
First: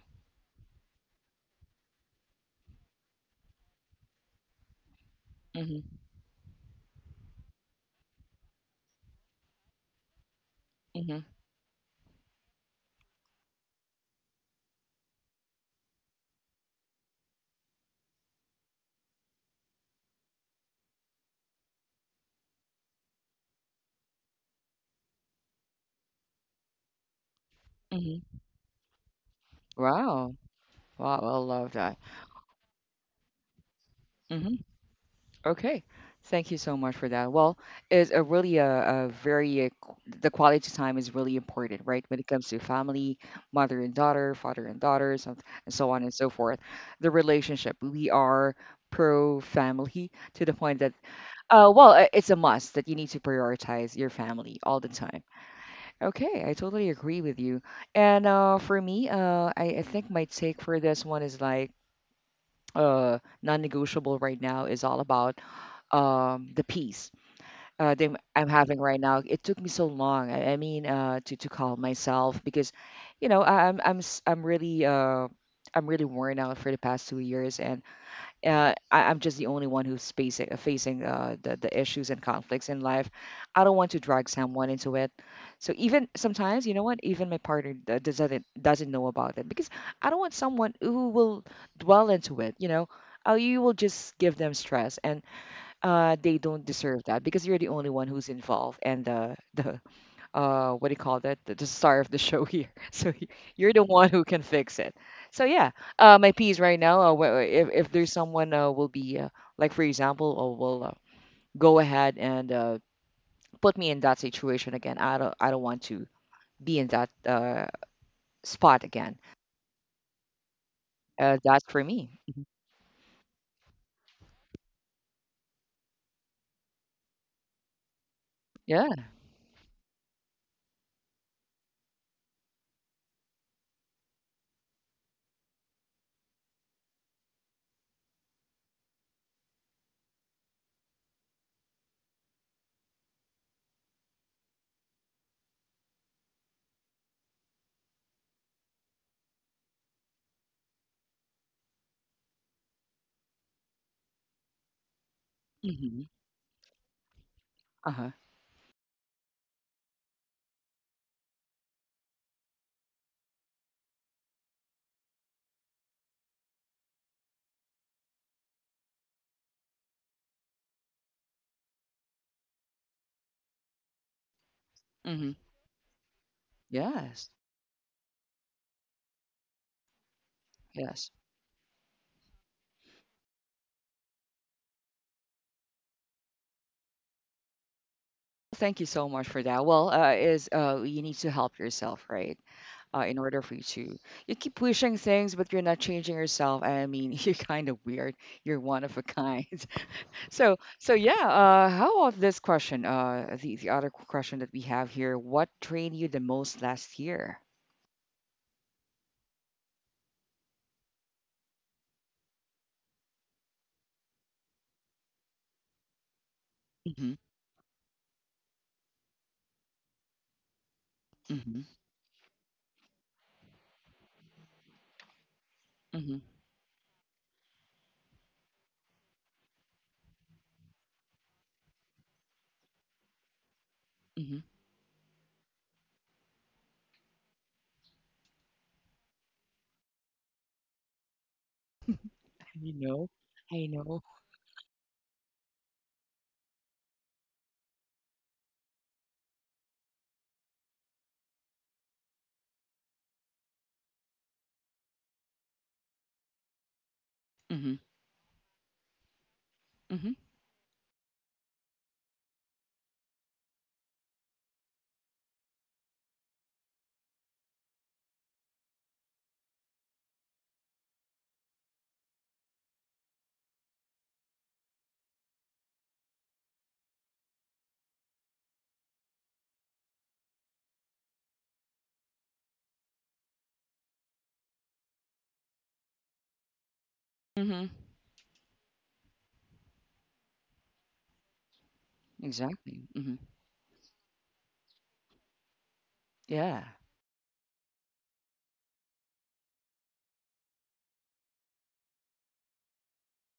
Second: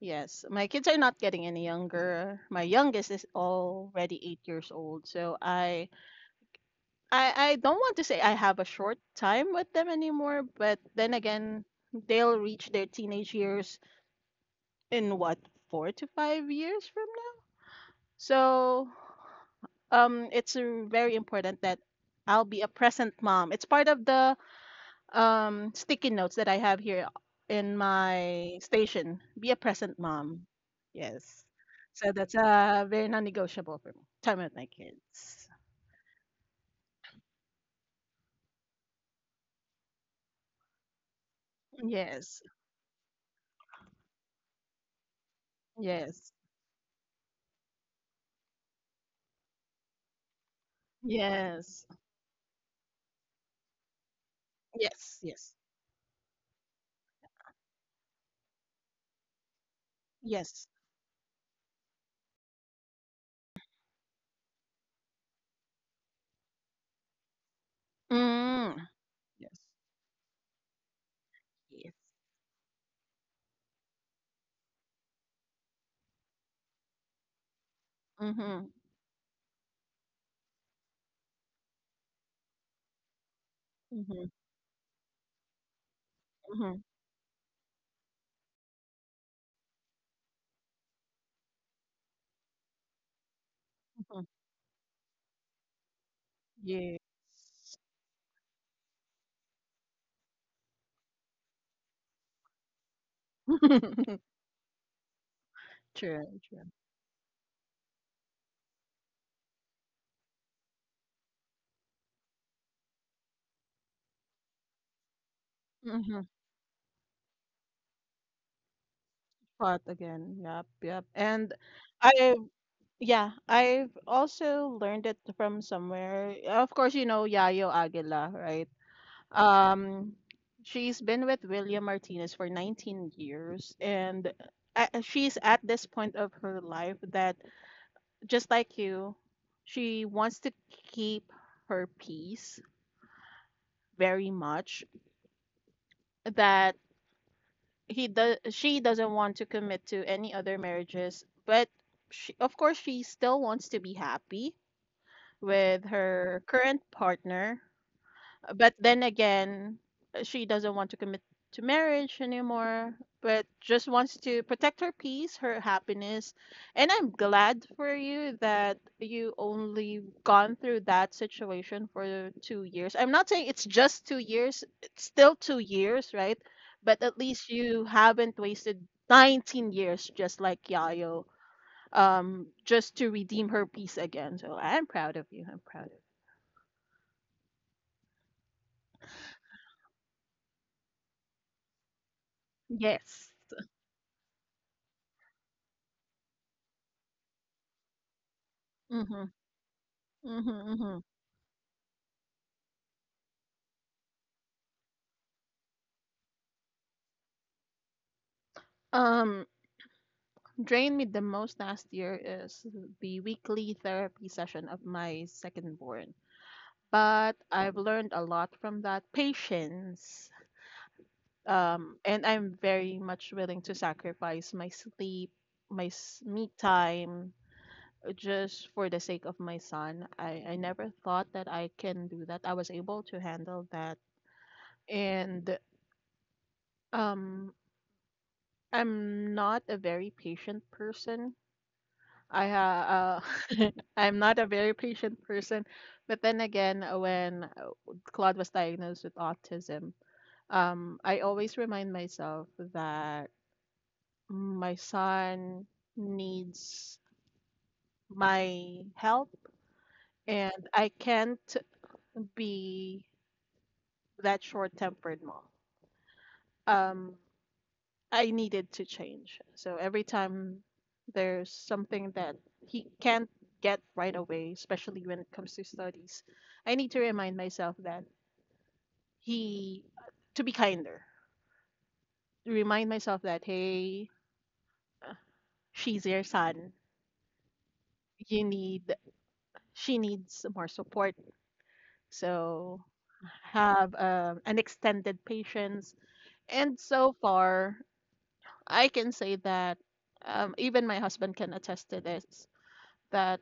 Yes, my kids are not getting any younger. My youngest is already eight years old, so Mm-hmm. I I I don't want to say I have a short time with them anymore, but then Mm-hmm. again, they'll reach their teenage years in what, four to five years from now? So, um, it's uh, very important that I'll be a present mom. It's part of the um sticky notes that I have here in Mm-hmm. my station. Be a present Wow. mom. Wow, I Yes. love that. So that's uh very non-negotiable for me. Time Hmm with my kids. Okay, thank you so much for that. Well, it's a really a, a very uh, qu- the quality time is really important, right? When it Yes. comes to family, mother and daughter, father and daughter, so, and so on and so Yes. forth. The relationship, we are pro family to the point that uh Yes. well uh, it's a must that you need to prioritize your family all the Yes, time. yes, Okay, I totally agree with you. And uh for me uh i, I think my take yes. for this one is like, uh, non-negotiable right now is all about um, the peace uh, that I'm Mm. having right now. It Yes, took me so long. I, I mean, uh, to to calm yes. myself because, you know, I, I'm I'm s- I'm really uh, I'm really worn out for the past two years, and Mhm, uh, I, I'm just the only one who's facing uh, facing uh, the the issues and conflicts in life. I don't want to mhm, drag someone into it. So even sometimes, you mhm, know what? Even my partner d- doesn't doesn't know about it, because I don't want someone who will dwell into it. You know, uh, you will just mhm. give them stress, and uh, they don't Yes. deserve that because you're the only one who's involved and the the uh what do you call that, the, the star of the show here, so y- you're the one who can fix it. So yeah, uh my True, piece true. right now, uh, wh- if, if there's someone uh, will be uh, like for example uh, will uh, go ahead and uh, put me in that situation again, i don't I don't want to Mhm. be in that uh spot again. Pot again. Yep, yep. Uh And that's for me. I, Mhm. yeah, I've also learned it from somewhere. Of course, you know Yayo Aguila, right? Yeah. Um, she's been with William Martinez for nineteen years, and uh, she's at this point of her life that just like you, she wants to keep her peace very much that he does she doesn't want to commit to any other marriages, but she, of course she still wants to be happy with hmm her current partner. uh-huh. Uh, But then again, uh, she doesn't want to commit to marriage anymore, but just wants to protect her peace, her happiness. And I'm glad for you that you only gone through that situation for two years. I'm not saying it's just two years, it's hmm still two years, right? But at yes. least you haven't wasted nineteen years just like Yes. Yayo, um, just to redeem her peace again. So I'm proud of you. I'm proud of Thank you so much for that. Well uh is uh you need to help yourself, right? you. Uh, in Yes. order for you to, you keep pushing things but you're not changing yourself. I mean, you're kind of weird, you're one of a Mm-hmm. kind. so so Mm-hmm. yeah, uh how about this question? Uh the, the other question that we have here: what trained you the most last year? Um, drained me the most last year is the weekly therapy session of my second born. Mm-hmm. But I've learned a lot from that patience. Mm-hmm. Um, and I'm very much willing to sacrifice my sleep, my Mm-hmm. s- me time, uh, just for the sake of my son. I, I never thought that I can do that. I was able to handle that. Mm-hmm. And um, I'm not a very patient person I You ha know, I uh, know. I'm not a very patient person, but then again, uh, when uh, Claude was diagnosed with autism, um, I always remind myself that my son needs Mm-hmm. my help, Mm-hmm. and I can't be that short-tempered mom. Um, I needed to change. So every time there's something that he can't get right away, especially when it comes to studies, I need to remind myself that he, to be kinder, remind myself that, hey, she's your son. Mm-hmm. You need, she needs more support. So Exactly. Mm-hmm. have um, an extended patience. Yeah. And so far, I can say that um, even my husband can attest to this that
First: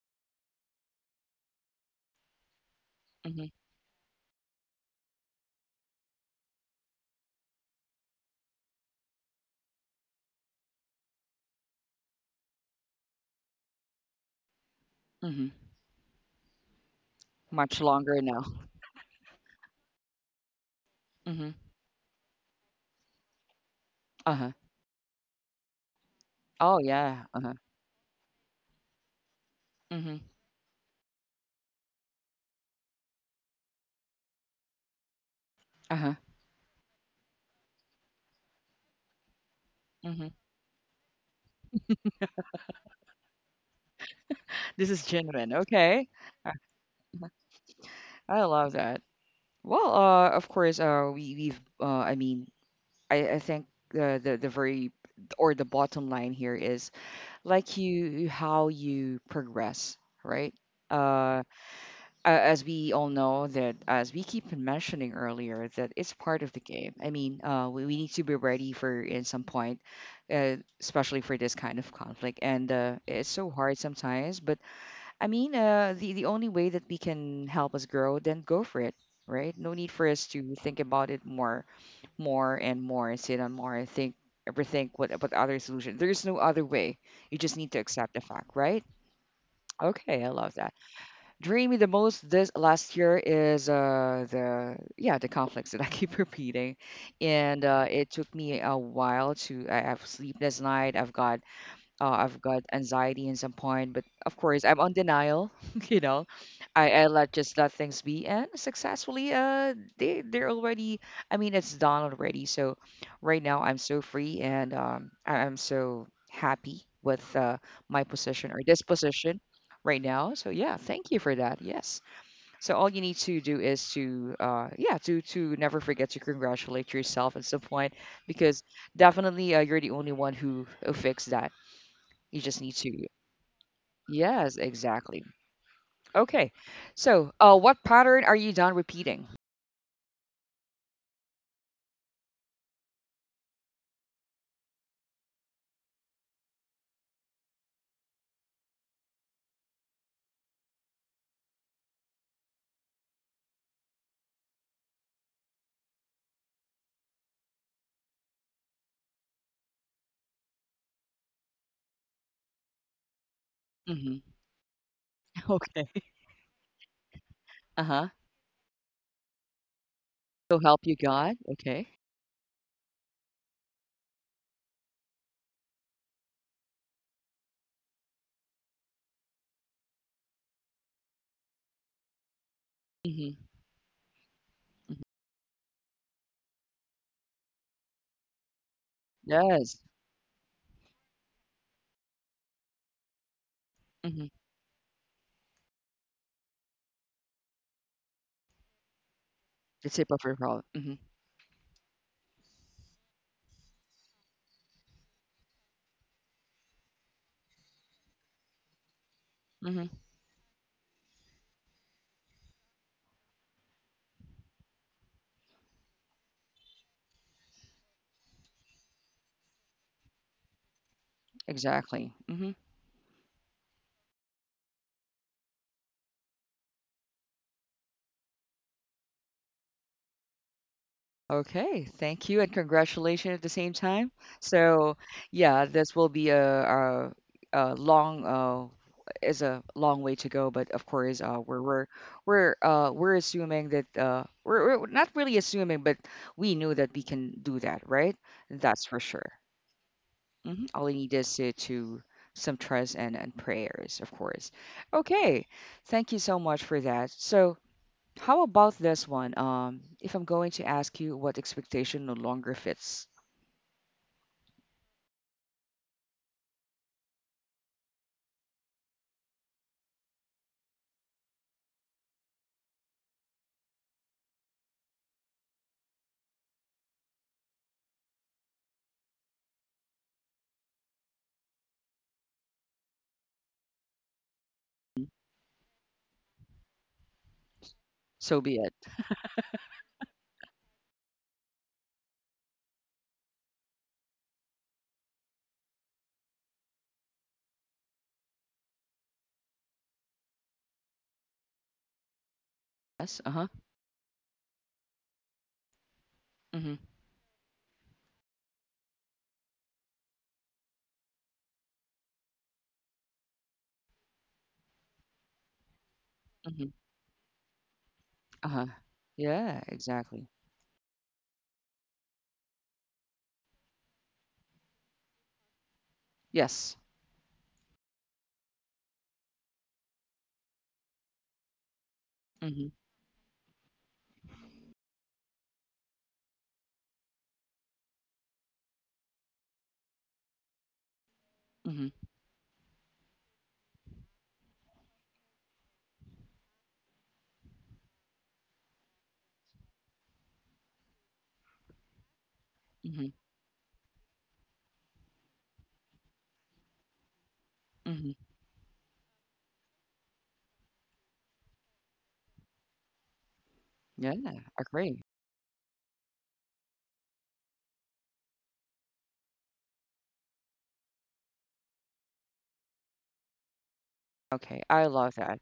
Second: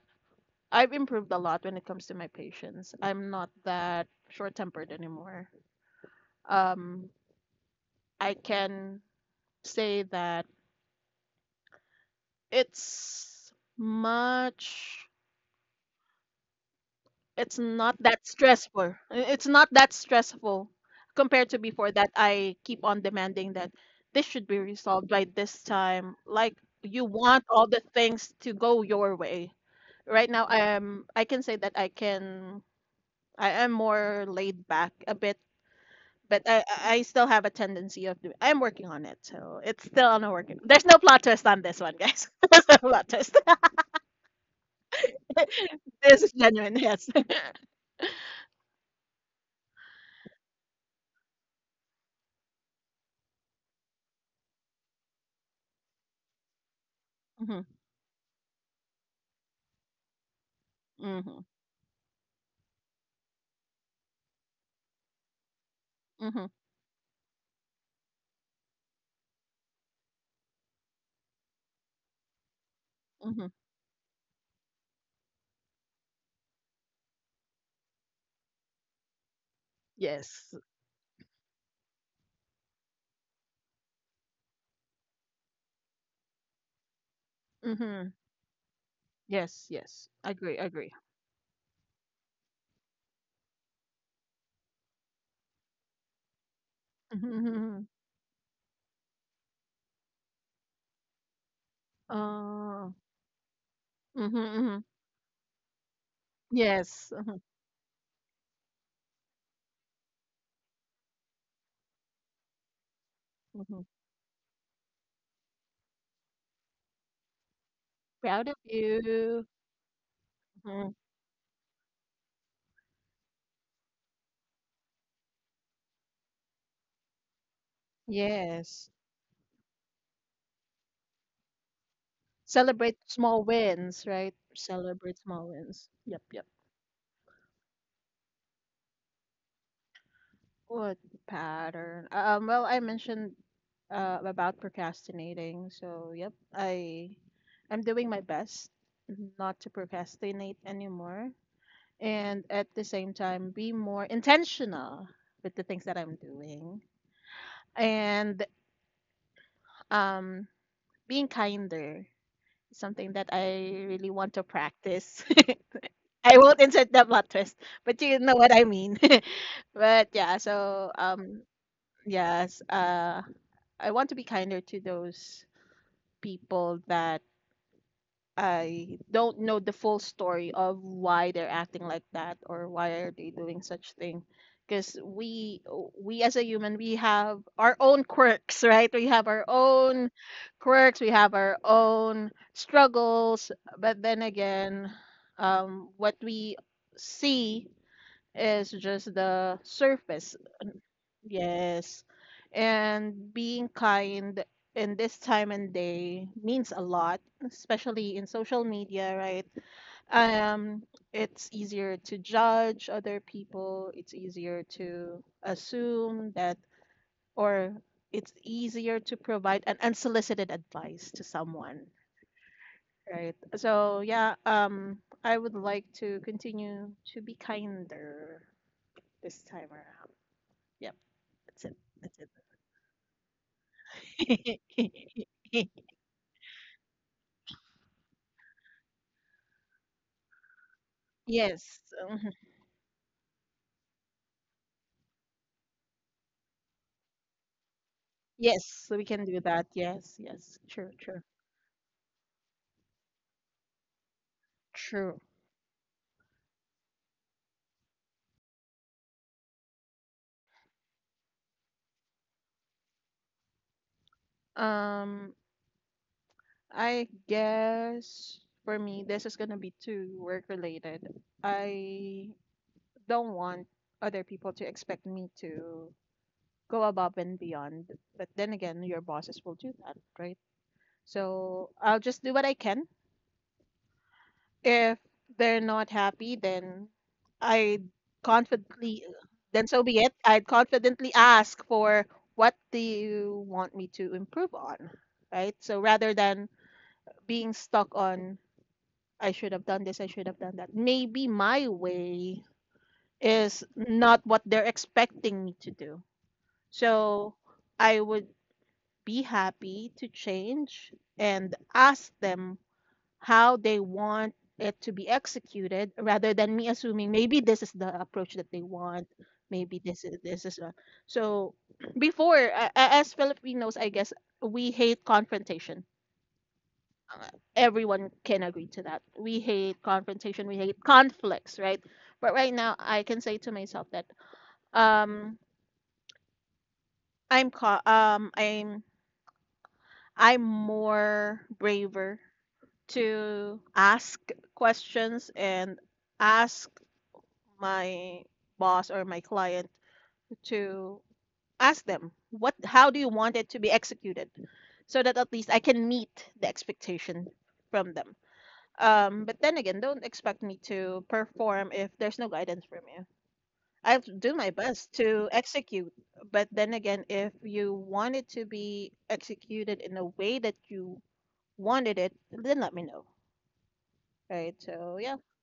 I've improved a lot when it comes to my patience. I'm Mm-hmm. not that short tempered anymore. Um, I can say that it's much, Mm-hmm. it's Much not longer that now. stressful. It's not that stressful compared Mm-hmm. to before that I keep on demanding that this should Uh-huh. be resolved by this time. Like Oh you yeah. want Uh-huh. all the things to go your way. Mm-hmm. Right now, I'm. I can say that I can, I am more laid back a bit Uh-huh. but I I I still have a tendency of doing. I'm working on it, so it's still on a Mm-hmm. working. There's no plot twist on this one, guys. There's no plot twist. This is genuine, okay. This is genuine. Yes. I love that. Well, uh, of course, uh, we we've uh, I mean, I I think the the the very or the bottom line here is hmm like, you, how you progress, right? hmm Uh, a- as we all know that, as we keep on mentioning earlier, that it's part hmm of the game. I mean, uh, we, we need to be ready for, in some point, uh, especially for this kind of conflict, and uh, it's so hmm hard sometimes, but I mean, uh, the the only way that we can help us grow, then go for it, right? No need for us Yes. to think about it more, more and more, and sit on more, and think, overthink, what what other solution. There is no other way. You just need to accept hmm the fact, right? Yes. Yes. Okay, I love Agree. that. Agree. Drew me the most this last year is uh the yeah, the conflicts that I keep repeating, and Mm-hmm. uh, it took me a while to. I have sleepless night. I've got uh, I've got Uh, anxiety in some point, but hmm of course I'm hmm on denial. you know, I, I Yes. let just let things be, and successfully, uh, they they're already. I mean, it's done already. So right now I'm hmm so free, and um, I, I'm so happy with uh, my Proud position of or this position you. right now. So yeah, Hmm thank you for that. Yes. So all you need to do is to uh, yeah to to never forget to congratulate yourself at some point, because Yes. definitely uh, you're the only one who, who fixed that. You just need Celebrate to. small wins, right? Yes, Celebrate exactly. small wins. Yep. Yep. Okay. So, uh, what pattern are you done repeating? What pattern? Uh, Um, well, I mentioned uh, about procrastinating. So, yep, I I'm doing my best not to procrastinate anymore and at the same time be more intentional with the things that I'm doing and um being kinder is something that I really Hmm want to practice. Okay. I won't insert the plot twist, but Uh-huh. you know what I mean. But yeah, So help so you God. um Okay. yes, uh I want to be kinder to those people that I don't know the full story of why they're acting like that or why are they hmm doing such thing. Because we we as a human we have our own quirks, right? We have our Yes. own quirks, we have our own struggles. But then hmm again, um, what we see is just the The tip of your surface. problem. Hmm Yes. And being kind in this time and day means a lot, especially in social media, right? hmm Um, it's easier to judge other people, it's easier to assume that, or it's easier to provide an unsolicited advice to someone, Exactly. hmm right? So, yeah, um, I would like to continue to be kinder this time around. Yep, that's it. Okay, That's it. thank you and congratulations at the same time. So, yeah, this will be a, a, a long, uh, is a long way to go, but of course, uh, we're Yes. we're Mhm. we're uh, we're assuming that uh, we're, we're not really assuming, but we know that we can do that, right? Yes, That's so for we can sure. do that. Yes, yes. Hmm. All True, you need true. is to, to some trust and, and prayers, of course. True. Okay, thank you so much for that. So. How about this one? Um, if I'm going to ask you what expectation no longer fits, Um, I guess for me, this is gonna be too work related. I don't want other people to expect me to go above and beyond, but then again, your bosses will do that, right? So I'll just do what I can if they're not happy, then I'd so be it. confidently, then so be it. I'd confidently ask for what do you want me to improve on, right? So rather than being stuck on, I should have done this, I should have done that. Maybe my way Yes. Uh huh. is not what they're expecting me to do. Mhm. So I would be happy to change and ask them how they want it to be executed rather than Mhm. me assuming maybe this is the approach Uh that huh. they want Yeah. maybe this is Exactly. this is a... So before a- a- as Filipinos I guess we hate confrontation. Yes. Uh, Everyone can agree to that, we hate confrontation, we hate conflicts, right? But right Mhm. now I can say to myself that um i'm ca- um i'm i'm more Mhm. braver to ask questions and ask my boss or my client to ask them what how do Mhm. you want it to be executed so that at least I can meet the expectation from Mhm. them. Um, but then again, don't expect me to perform if there's no guidance from you. I'll Yeah. do my best Agree. to execute, but then again, if you want it to be executed in a way that you wanted it, then let me know. Right? Okay. I So love yeah, that.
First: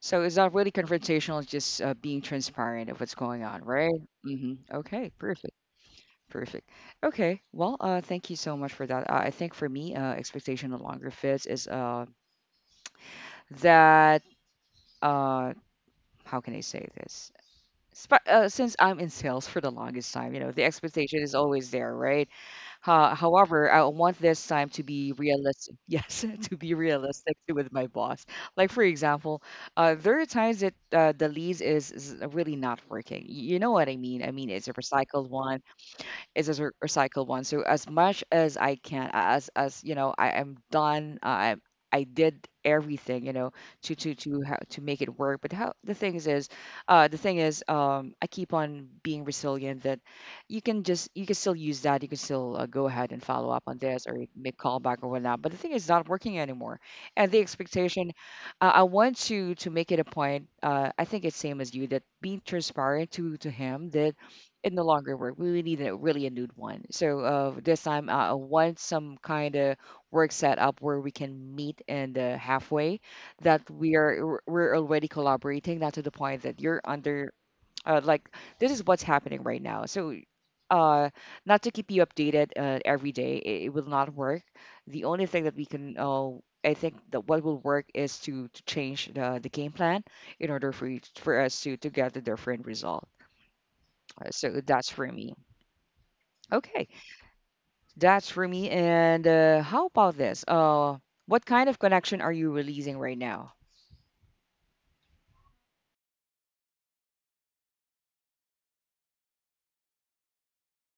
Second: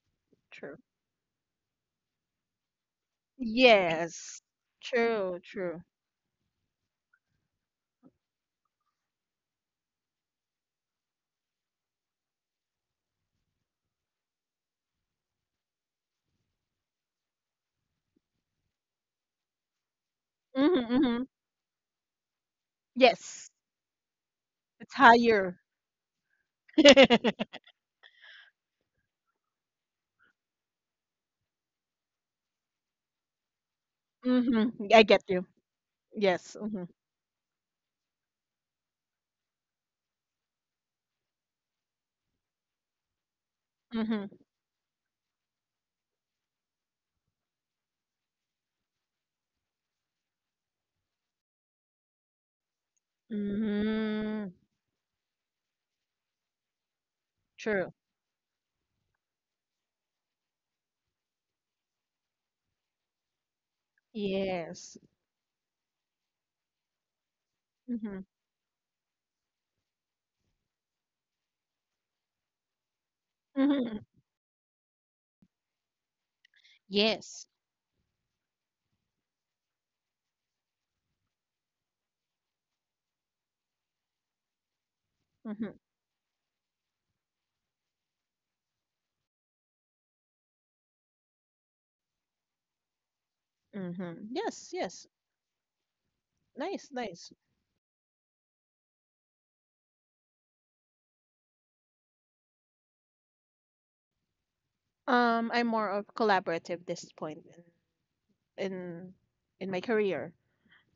So it's not really true. confrontational, it's just uh, being transparent of what's going on, right? Yes, Mhm. Okay. true, Perfect. true. Perfect. Okay. Well, uh, thank you so much for that. Uh, I think for me, uh, expectation no longer fits is, uh that, uh how can I say this? Sp- uh, since I'm in sales for the longest time, you know, the Mhm, expectation mhm. is always there, right? Ho- Yes, However, I want this time to it's be higher. realistic. Yes, to be realistic with my boss. Like for example, uh, there are times that uh, the lease is, is really not working. Y- You know what I mean? I mean, it's a Mhm, I get recycled you. one, is Yes. as re- Mhm. recycled one. So as much as I can, as as you know, I am done. Uh, I I did everything you know to to Mhm. to how to make it work. But how the things is, uh, the thing is, um, I keep on being resilient. That you can just you can still use that. You can still uh, go ahead and follow up on this or Mm, make callback or whatnot. But the thing is, not working anymore. And the true. expectation, uh, I want to to make it a point. Uh, I think it's same as you, that being transparent to to him that it no Yes. longer work. We really need a, really a new one. So, uh, this time Mhm. I I want some kind of work set up where we can meet, and uh, halfway, that we Mhm. are we're we're already collaborating. Not to the point that you're under, Yes. uh, like this is what's happening right now. So, uh, not to keep you updated, uh, every day, it, it will not work. The only thing that we Mhm. can, uh, I think that what will work is to, to change the, the game plan in order for each, for us to, to get the different result. Mhm. Uh, So Yes, that's for yes. me. Okay, Nice, nice. that's for me. And uh, how about this? Uh, what kind of connection are you releasing right now? Um, I'm more of collaborative this point in in in my career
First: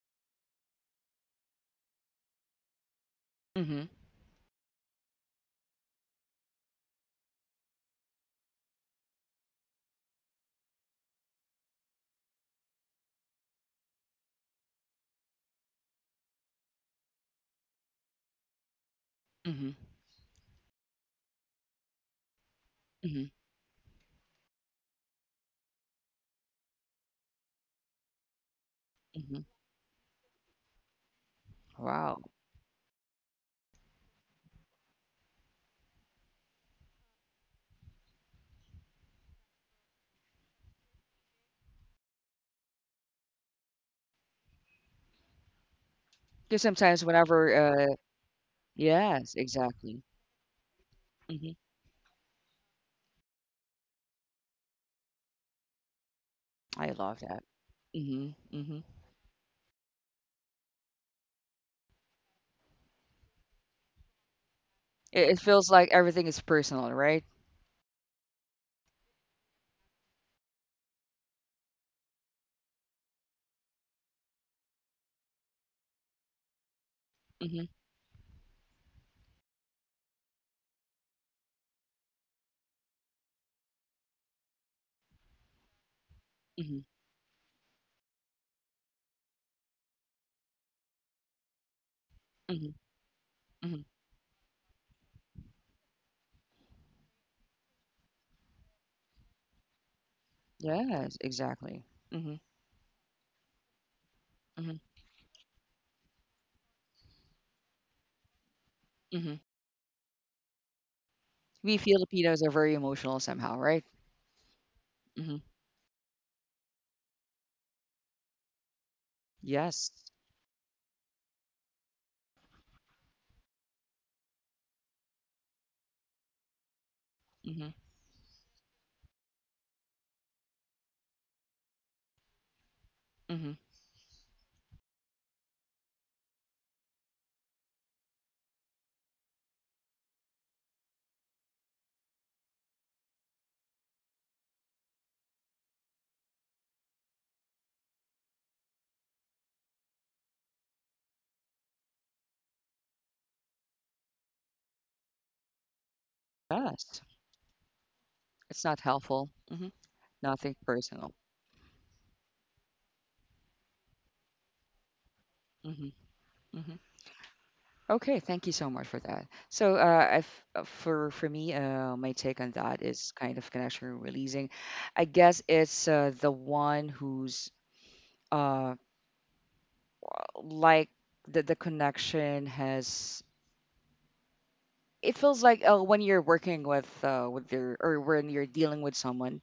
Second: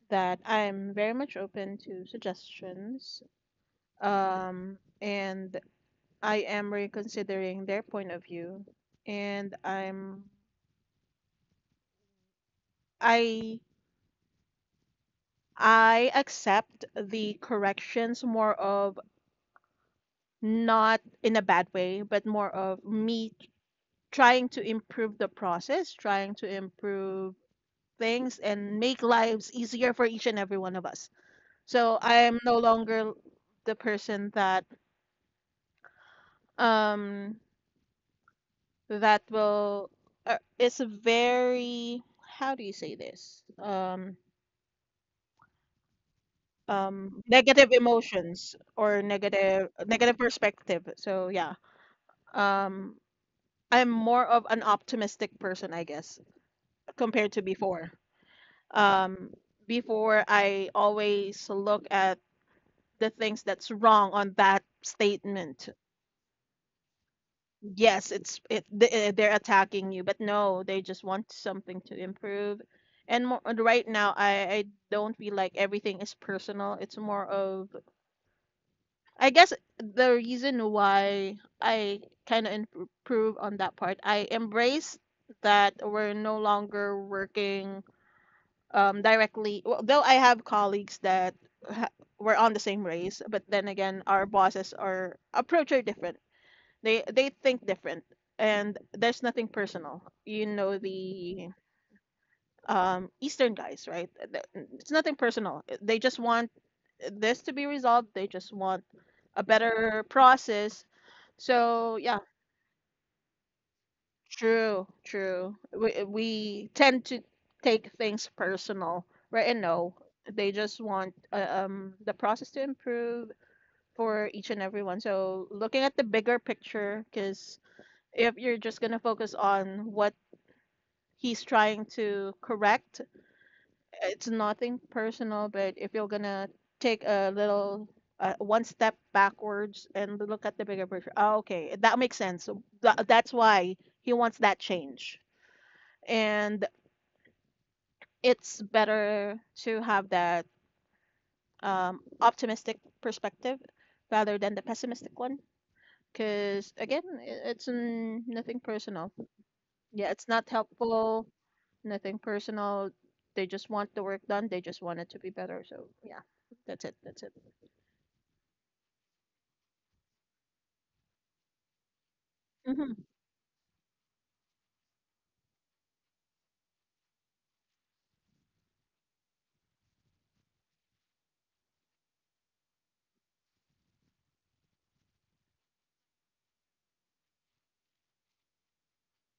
that I'm very much open to suggestions. Mm-hmm. Um, and I am reconsidering their point of view and I'm I I accept the corrections more of Mm-hmm. not in a bad way, but more of Mm-hmm. me trying to improve the process, trying to improve things and make Hmm. lives easier for each and every one of us. So I Wow. am no longer the person that um that will uh, is very how do you say this? Um Because sometimes um whenever, negative uh, emotions or yes, negative exactly. negative perspective. So Hmm. yeah. Um I'm more of an optimistic person, I guess, I love compared that. to before. Hmm. Hmm. Um, Before I always look at the things that's wrong on that It, it feels statement. like everything is personal, right? Yes, it's it th- eh, they're attacking you, but no, they just want something to improve. And more, and right now, I, I don't feel like everything is personal. It's more Hmm. of I guess the reason why I kind of improve on that part. I embrace that we're no Hmm. longer working um, directly. Well, though I have colleagues that ha- were on the Hmm. same race, but then Hmm. again, our bosses are approach are different. They they think different, and there's nothing personal. You know Yes, the exactly. Hmm. um, Eastern guys, right? Th- hmm. It's nothing personal. They just want this to be resolved. They just want Hmm. a better process. We So yeah, Filipinos are very emotional somehow, right? true, Hmm. true. We we tend to take things personal, right? And Yes. no, they just want uh, um the process to improve for each and everyone. So looking at the bigger picture, because Hmm. if you're just gonna focus on what he's trying to correct, Hmm. it's nothing personal. But if you're gonna take a little uh, one step backwards and look at the bigger picture, oh, okay, that makes sense. Th- that's why he wants that change and it's better to have that um, optimistic perspective rather than the pessimistic one. Because again, Yes. i- it's mm, nothing It's not personal. helpful. Mm-hmm. Yeah, it's not Nothing personal. helpful, nothing personal. They just want the work done. They just want it to be better. So Hmm. yeah, Hmm. that's it. That's it. Okay, thank you so much for that. So, uh, I've, uh, for for me, uh, my take on that Mm-hmm. is kind of connection and releasing. I guess it's uh, the one who's, uh, like, the the connection has. It feels like, uh, when you're working with, uh, with your, or when you're dealing with someone.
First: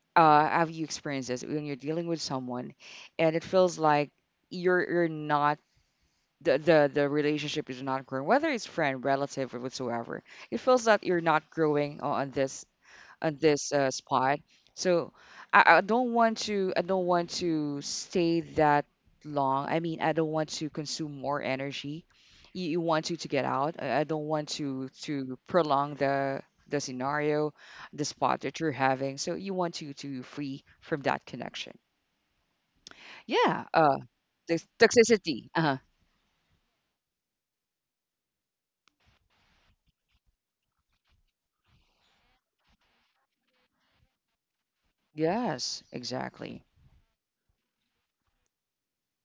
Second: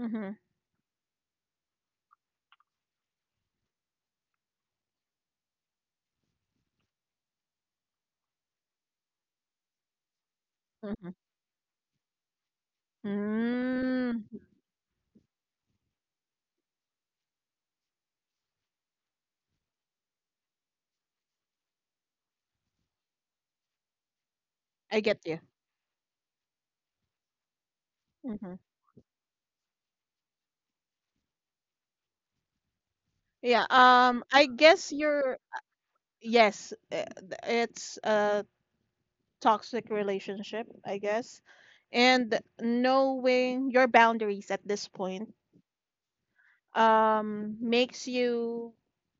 Mm-hmm. Uh, have you experienced this when you're dealing with someone, and it feels like you're you're not, the, the the relationship is not growing, whether it's friend, relative, or whatsoever. It feels that Mm-hmm. you're not growing on this, on this uh, Mm, spot. So I, I don't want to, I don't want to stay that long. I mean, I don't want to consume more energy. You, you want to to get out. I, I don't want to I get to you. prolong the the scenario, the spot that Mm-hmm. you're having. So you want to to free from that connection. Yeah. Yeah. Uh, Um. I the guess you're. toxicity. Uh huh. Yes. uh, th- It's a toxic relationship, I guess, and knowing your boundaries at this point Yes, exactly. um makes you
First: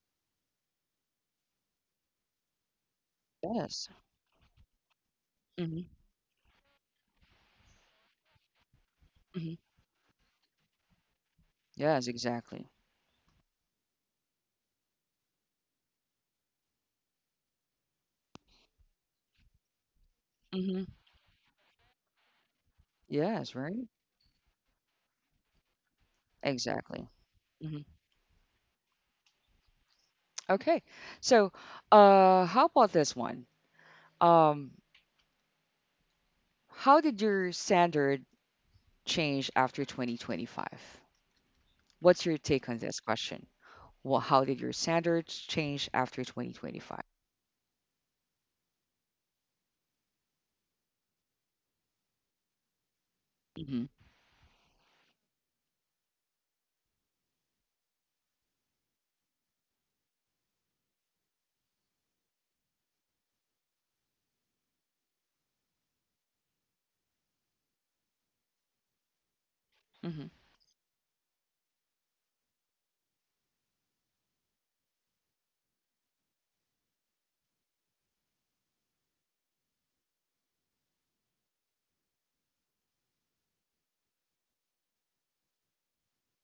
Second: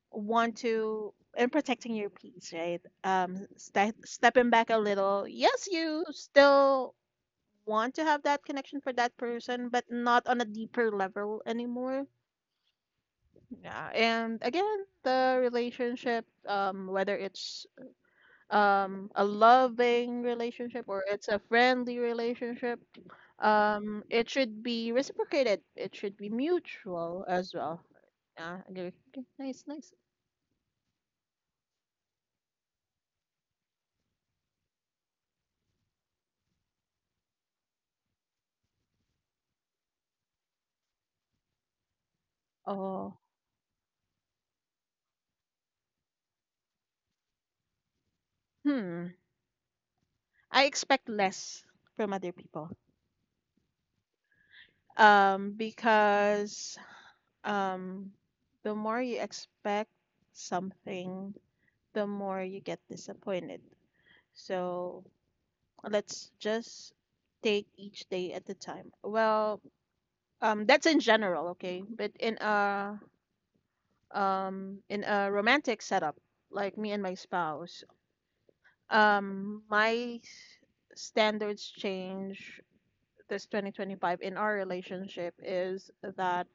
want to, and protecting your peace, right? um Yes. Ste- stepping back a little, yes, Hmm. you still want to have that connection for that Hmm. person but not on a deeper level anymore. Yes, exactly. Yeah, and again, the relationship, um whether it's um a loving relationship Hmm. or it's a friendly relationship, Yes, right? um it should be reciprocated, it should be Exactly. mutual as well. Hmm. Yeah, agree. Okay, nice, nice. Okay. So, uh, how about this one? Um, how did your standard change after twenty twenty-five? What's your take on this Oh. question? Well, how did your standards change after twenty twenty-five? hmm I expect less from other people Mm-hmm. um because um the more you expect something, the more you get disappointed. So let's just take each day at a time. Well, Mm-hmm. Um, that's in general, okay? But in a um in a romantic setup, like me and my spouse, um my s- standards change this twenty twenty-five. In our relationship is that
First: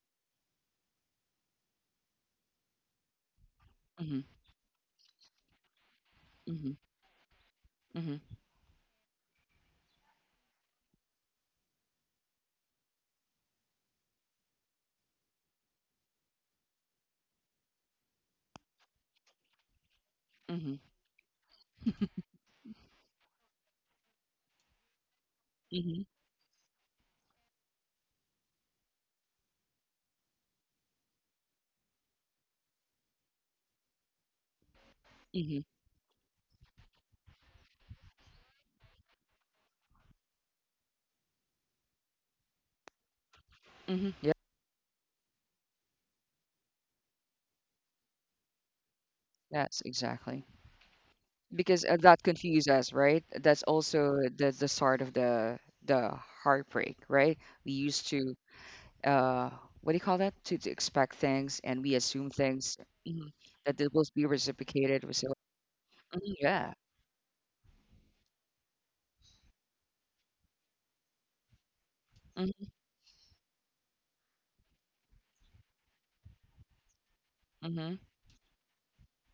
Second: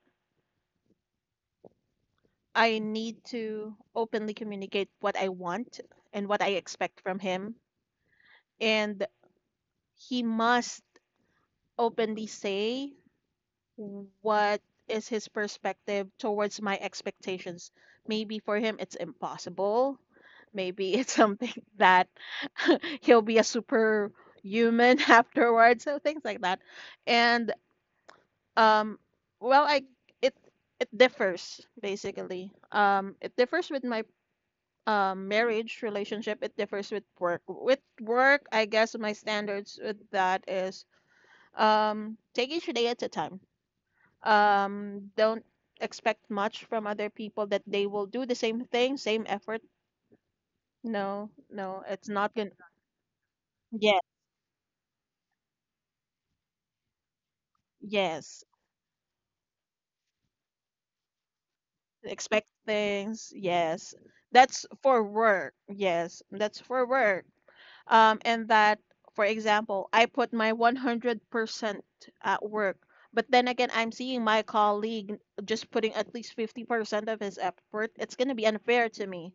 I need to Mm-hmm. openly communicate what I want and what I expect from him, Mm-hmm. and he must openly say what is his perspective towards my expectations. Maybe for him it's impossible. Mm-hmm. Maybe it's something Mm-hmm. that he'll be a superhuman afterwards, so Mm-hmm. things like that. And um, well, I it it differs basically. Um, it differs with my um, Mm-hmm. marriage relationship. It differs with work. With work, I guess my standards with that is um, take each day at a time, Mm-hmm. Yep. um don't expect much from other people that they will do the same thing same effort. Yes, exactly. No, no, Because uh, it's that not gonna confused us, right? That's yeah also the the start of the the heartbreak, right? We used to, yes uh what do you call that? To, to expect things and we assume expect things, mhm, things, that they yes, will be that's for reciprocated. We say, work, yes, "Mhm, that's yeah, for work. Um and that, for example, I put my one hundred percent at mm-hmm, work but then again I'm seeing my colleague just putting at least fifty percent of his effort. hmm, It's going to be unfair to me,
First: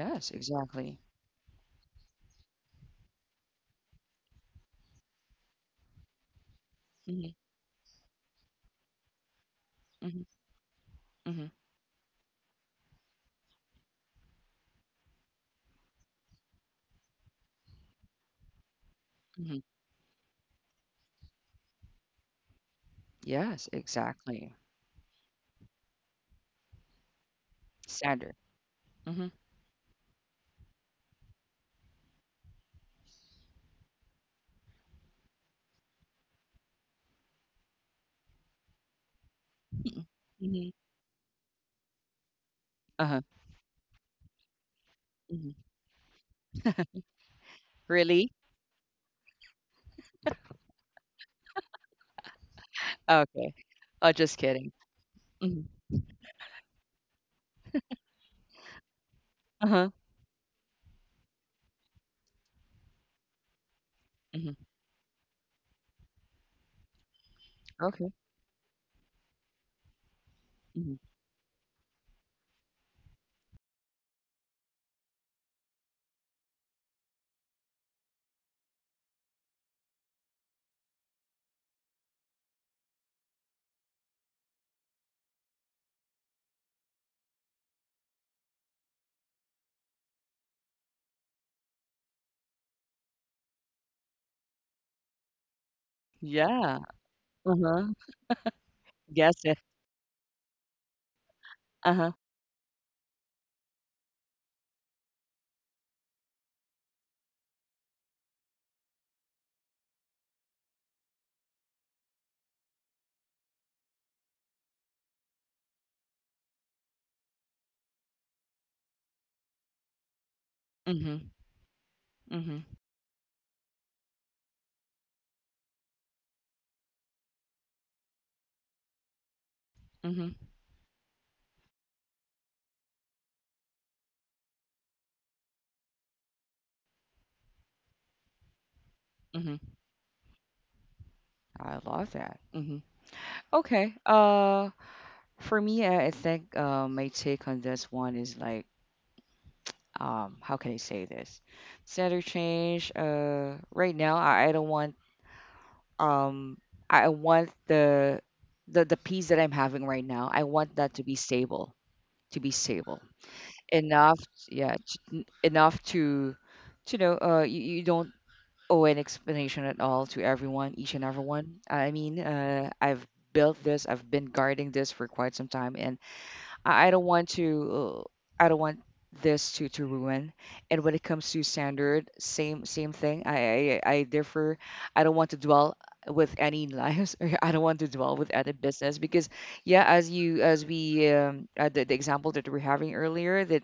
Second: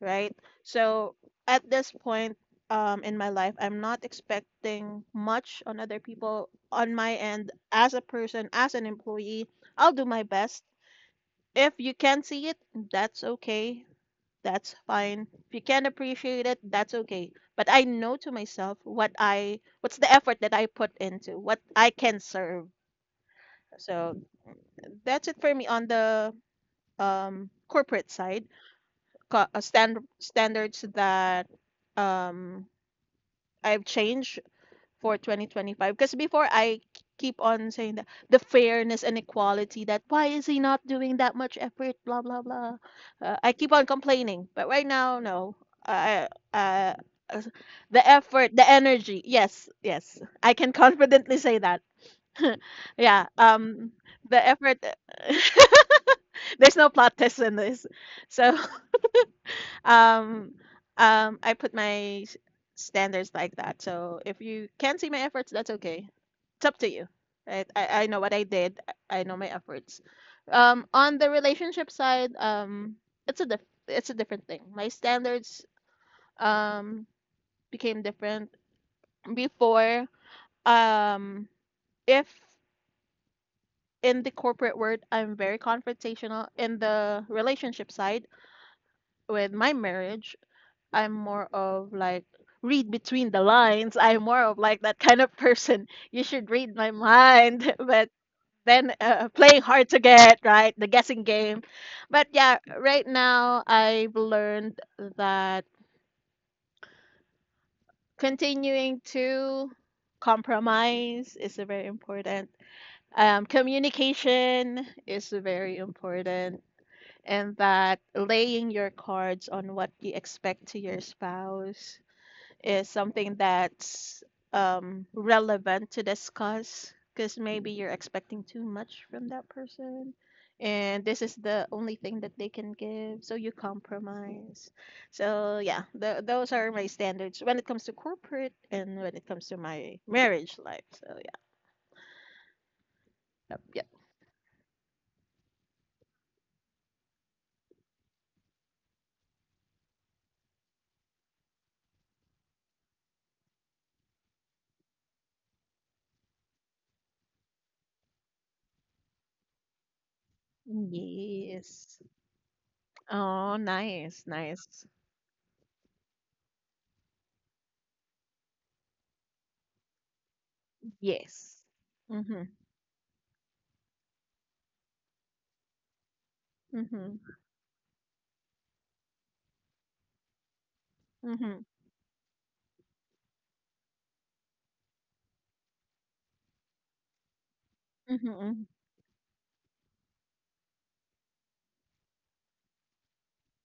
right? exactly, So at this point um, in my life, I'm not expecting much on other people. On my hmm, end, as a person, as an employee, I'll do hmm, my best. hmm, If you can see it, that's okay. That's fine. If you can appreciate it, that's okay. But I know to myself what hmm, I, what's the effort that I put into, what I can serve. yes, So exactly, that's it for me on the um, corporate standard, side. hmm, Co- uh, stand, standards that um I've changed for twenty twenty-five because before I keep on saying that the fairness and equality, that why is he hmm, not doing that much effort blah blah blah. uh-huh, uh, I keep on complaining but right now no. hmm, I uh, uh, the really? effort the energy, yes, yes, I can confidently say that yeah Okay, um oh, just the kidding, effort hmm, there's no plot test in this. So uh-huh, um um I put my s- standards like that, so if hmm, you can't see my efforts, that's okay. It's up to you, right? i, I okay, know what I did, i I know my efforts. um hmm, On the relationship side, um it's a diff- it's a different thing. My standards um became different before. um if in the corporate world I'm very confrontational, in the relationship side with my marriage I'm more of like read between the lines. I'm more of like that kind of person. You should read yeah, my mind, uh-huh." but then uh, Yes, yeah. playing hard to get, right? The guessing game. Uh-huh. But yeah, right now I've learned that continuing to compromise is very important. Um, communication is very important, and that laying your cards on what you expect to your Mhm. spouse Mhm. is something that's um, relevant to discuss, because maybe you're expecting too much from that person, Mhm. and this is the only thing that they can give, so you compromise. So yeah, th- those are my standards when it comes to corporate and when it comes to Mhm. my marriage life. So yeah, I love that. Mhm. yep, yep. Okay. Uh, for me, I, I think, uh, my take on this one is like, um, how can I say this? Center change. Uh, right now, I, I don't want. Um, I I want the the the peace that I'm having right now. I want that to be stable. Yes. To be stable Oh, enough. nice, Yeah, nice. t- n- enough to, to know. Uh, you, you don't, oh, an explanation at all to everyone, each and everyone. Yes. I mean, Mm-hmm. uh, I've built this, I've been guarding this for quite some time, and I, I don't want Mm-hmm. to, uh, I don't want this to to ruin. And when it comes to Mm-hmm. standard, same same thing. I I, I differ. I don't want to dwell with any lives or I don't want to dwell with any Mm-hmm. business, because yeah, as you as we, um uh, the, the example that we we're having earlier, that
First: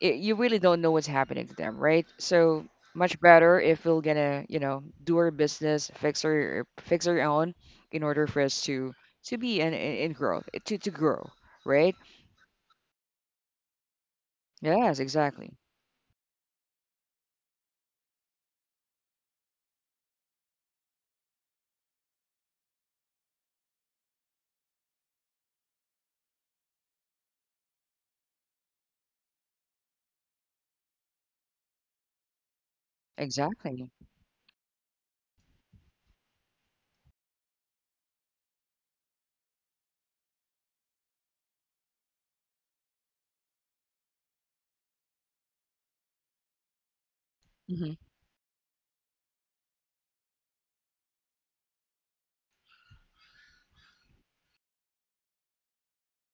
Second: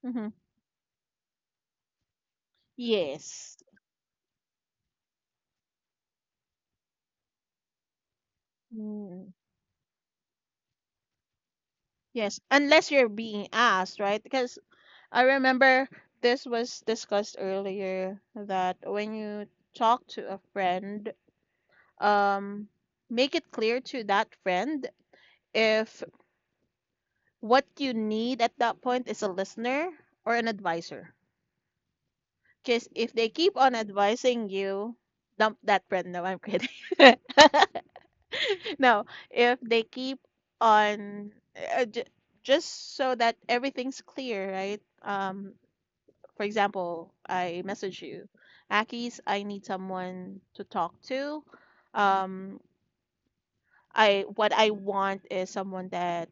it, Mm-hmm. you really don't know what's happening to them, right? So much Yes. better if we're gonna you know, do our business, fix our fix our own, in order for us to Mm, to be in in, in growth, to to grow, right? yes, unless you're being asked, right? Because Yes, I exactly, remember this was discussed earlier, that when you talk to a friend, um, make it clear to that friend if what you need at that point is a listener or an advisor. Because if they keep on exactly. advising you, dump that friend. No, I'm kidding. No, if they keep on uh, j- just so that everything's clear, right? Um, for example, I Hmm. message you, Akis, I need someone to talk to. Um, I What I want is someone that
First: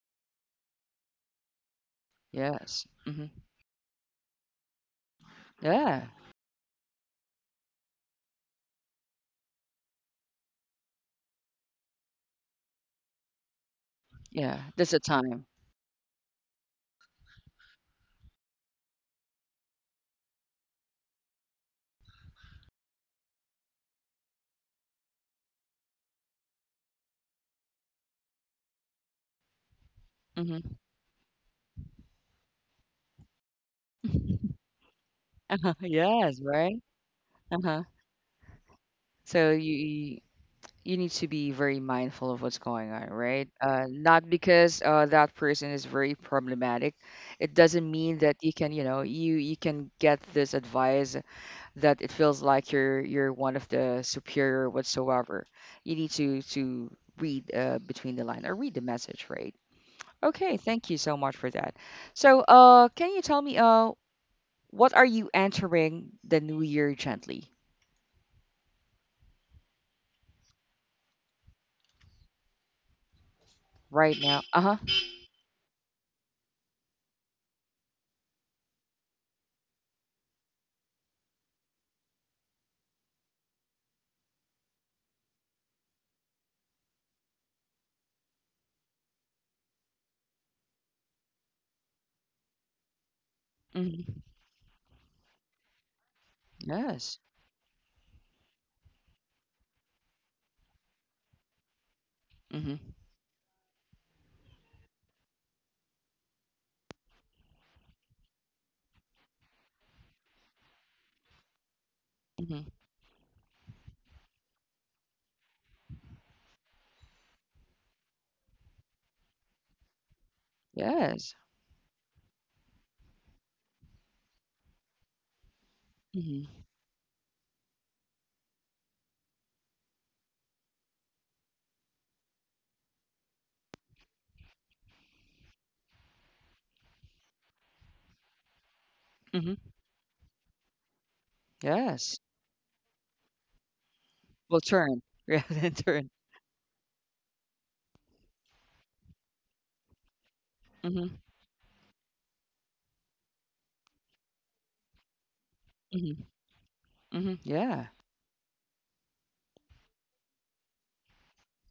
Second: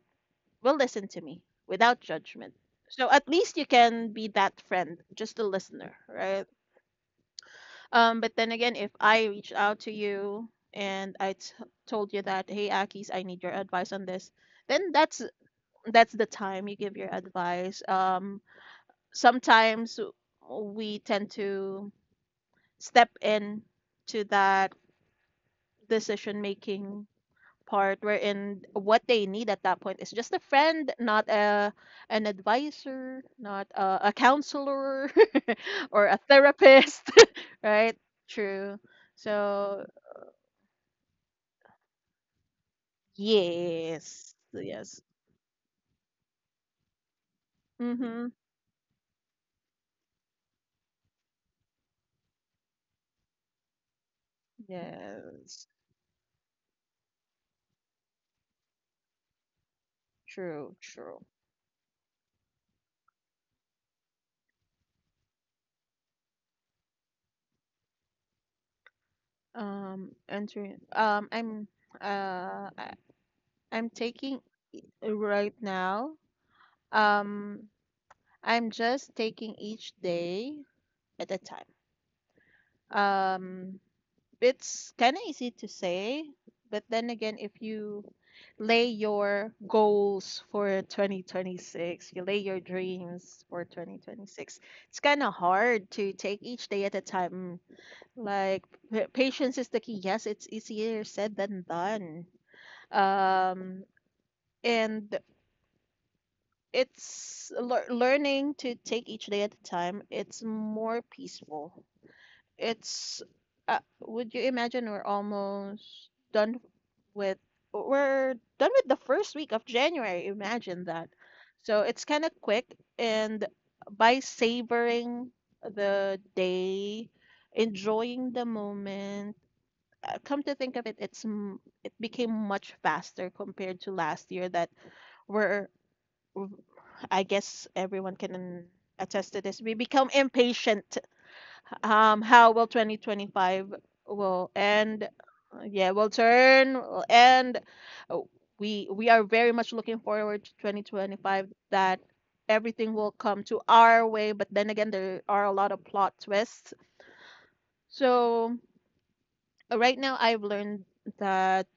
will listen to me without judgment. Yes. So Hmm. at least you can be that friend, just a listener, Yeah. right? Um, but then again, if I reached out to you and I t- told you that, hey, Akis, I need your advice on this, Yeah. then That's a that's time. that's the time you give your advice. Um, sometimes we tend to step in to that decision making part, wherein what they need at that point is just a Hmm. friend, not a an advisor, not a, a counselor or a Yes. Right. therapist, Uh huh. right? True. So So you, you need to be very mindful of what's going on, right? Uh, not yes, because uh, yes. that person is very problematic. It doesn't mean that Mm-hmm. you can, you know, you you can get this advice that it feels like you're you're one of the superior whatsoever. Yes. You need to to read, uh, between the line or read the message, right? Okay, True, thank you so true. much for that. So, uh, can you tell me, uh, what are you entering the new year gently Um, entering. Um, I'm. Uh, I, I'm right now? taking Uh huh. uh, right now. Um, I'm just taking each day at a time. Um, it's kind of easy to say, but then again, if you lay your goals for twenty twenty-six, you lay your dreams for Hmm. twenty twenty-six, it's kind of hard to take each day at a Yes. time. Like, pa- patience is the key. Yes, it's easier said than done. Mm-hmm. Um, and it's lear learning to take each day at a time. It's more peaceful. Mm-hmm. It's uh, would you imagine we're almost done with we're done with the first week of January. Imagine that. Yes. So it's kind of quick, and by savoring the Mhm. day, enjoying the moment, uh, come to think of it, it's m- it became much faster compared to last year. That we're I guess everyone can attest to Mhm. this. We become impatient. um Yes. How will twenty twenty-five will Will end? turn. Yeah, uh, then Yeah, will turn. turn, will end. Uh, we we are very much looking forward to Mhm. twenty twenty-five, that everything will come to our way, but then again, there are a lot of plot Mhm. twists. Mhm. Yeah. So uh, right now I've learned that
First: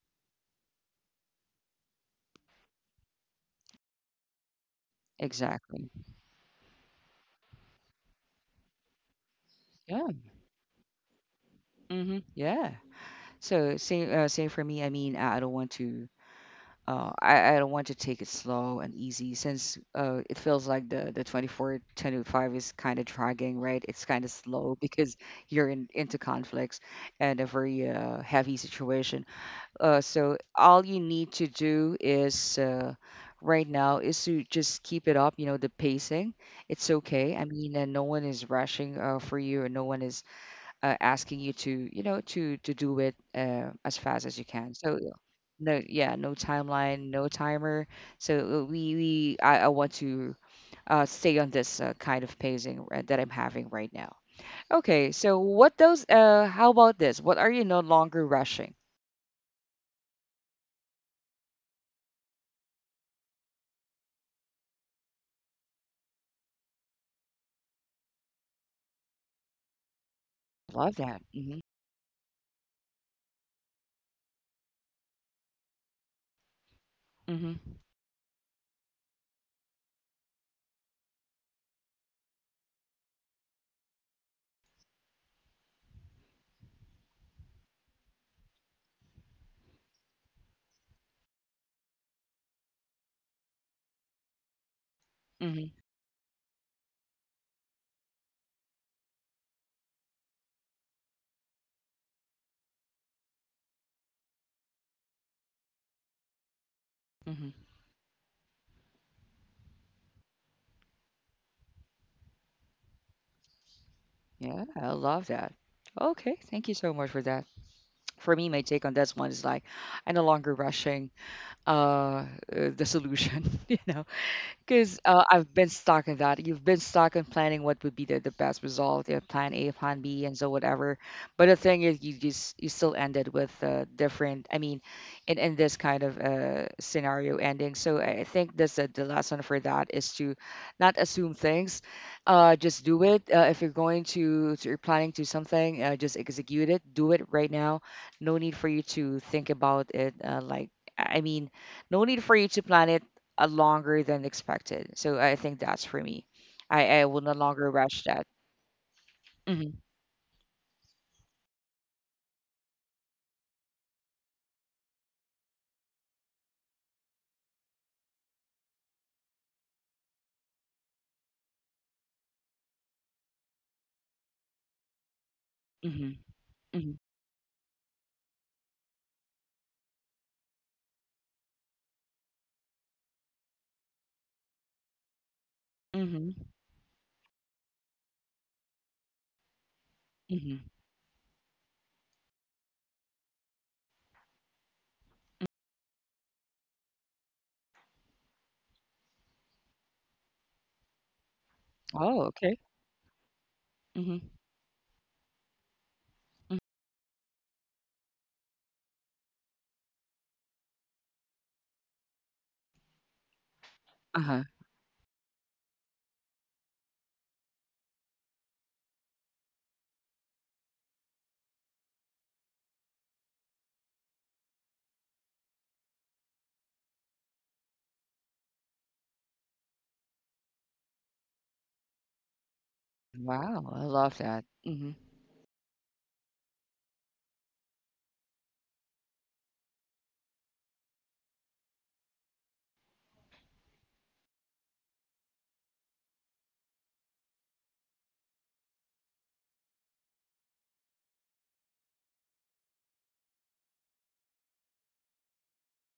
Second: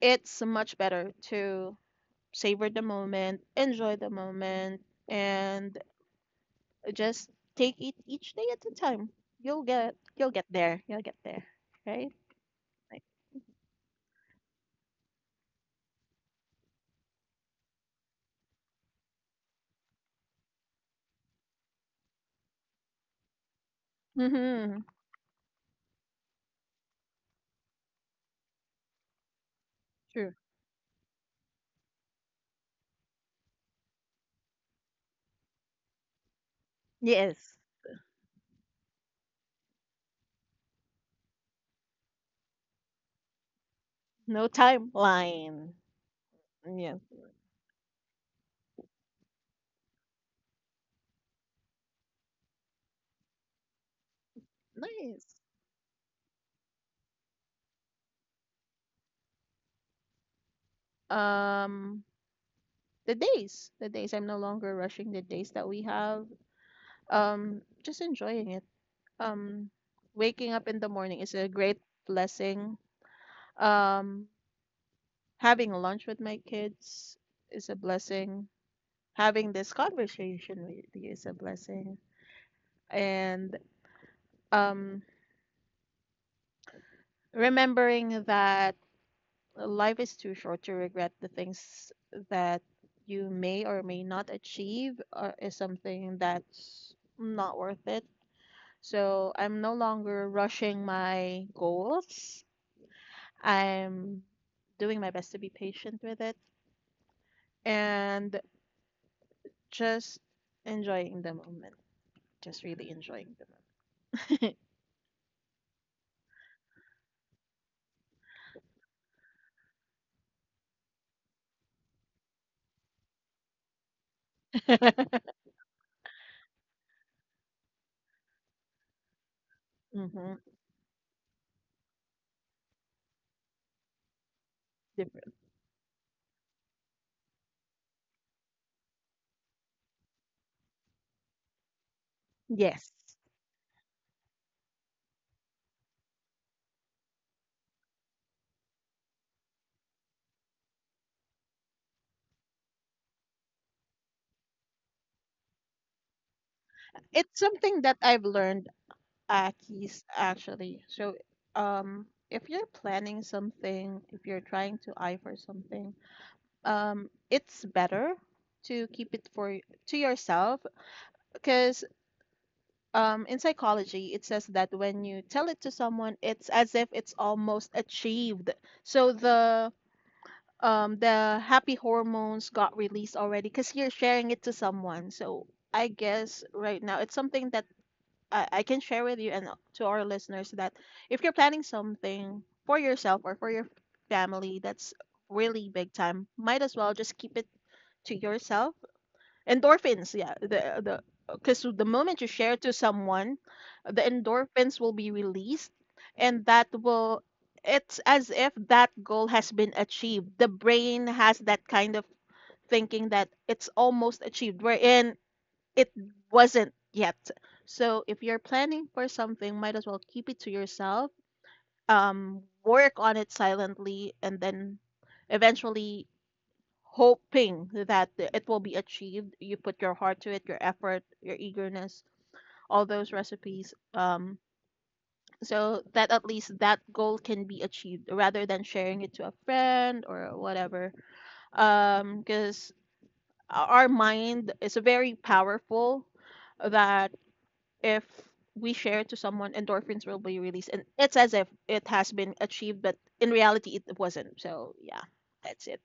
it's much better to savor the moment, enjoy the moment, and Exactly. just take it each day at a time. you'll get Yeah. You'll get there, you'll get there, right? Mhm. Yeah. So same, uh, same for me. I mean, I I don't want to uh I, I don't want to take it slow and easy, since uh it feels like the the twenty-four twenty-five is kind of dragging, right? It's kind of slow Mm-hmm. because you're in into conflicts and a very, uh, heavy situation. Uh, so True. all you need to do is, uh, right now, is to just keep it up. You know, the pacing. It's okay. Yeah. I mean, and no one is rushing, uh, for you, and no one is, uh, asking you to, you know, to to do it, uh, as fast as you No can. So, uh, timeline. no, yeah, no Yeah. timeline, no timer. So, uh, we we I, I want to, uh, stay on this, uh, kind of pacing, uh, that I'm having right now. Okay, so Nice. what those? Uh, how about this? What are you no longer rushing? Um, the days, the days. I'm no longer rushing the days that we have. Um, just enjoying it. Um, Waking up in Love the that. morning is a great blessing. Um, Having lunch with my kids Mhm. is a blessing. Having this conversation with you is a blessing. And um, remembering that life is too short to regret the things that you may or may not achieve, or is Mhm. something that's not worth it. So I'm no longer rushing my goals. I'm doing my best to be patient with it, Mhm. and just enjoying the moment. Just really enjoying the Yeah, I love that. Okay, thank you so much for that. For me, my take on this one is like, I'm no longer rushing, uh, uh the solution. you know, Because moment. uh, I've been stuck in that. You've been stuck in planning what would be the, the best result, you plan A, plan B, and Hmm. so whatever. But the thing is, you just you still ended with, uh, different. I mean, in Different. in this kind of, uh, scenario ending. So I I think this uh, the lesson for that is to not assume things. Uh, just Yes. do it. Uh, if you're going to, to you're planning to something, uh, just execute it. Do it right now. No need for you to think about it. Uh, like, I mean, no need for you to plan it, uh, longer than expected. So I think that's for me. I, I will no It's longer something rush that that. I've learned uh, Mm-hmm. keys actually. So, um, if you're planning something, if you're trying to eye for something, um, it's better to keep it for y- to yourself, because um, in psychology it says that when you tell it to Mm-hmm. someone, it's as Mm-hmm. if it's almost achieved. So the um, the happy hormones got released already, because you're sharing it to someone. So I Mm-hmm. guess right now it's something that I, I can share with you and to our listeners, Mm-hmm. that if you're planning something for yourself or for your family that's really big time, might as well just keep it to yourself. Endorphins, yeah, the the because the Oh, moment you okay. share to someone, the Mm-hmm. endorphins will be released, and that will it's as if that goal has been achieved. The brain has that kind of thinking that it's almost Uh-huh. achieved. Wherein it wasn't yet. So if you're planning for something, might as well keep it to yourself. Um, work on it silently, and then eventually, hoping that it will be achieved. You put your heart to it, your effort, your eagerness, all those Wow, I recipes. love that. Um, Mm-hmm. So that at least that goal can be achieved rather than sharing it to a friend or whatever. Um, because our mind is very powerful that if we share to someone, endorphins will be released, and it's as if it has been achieved, but in reality, it wasn't. So yeah, that's it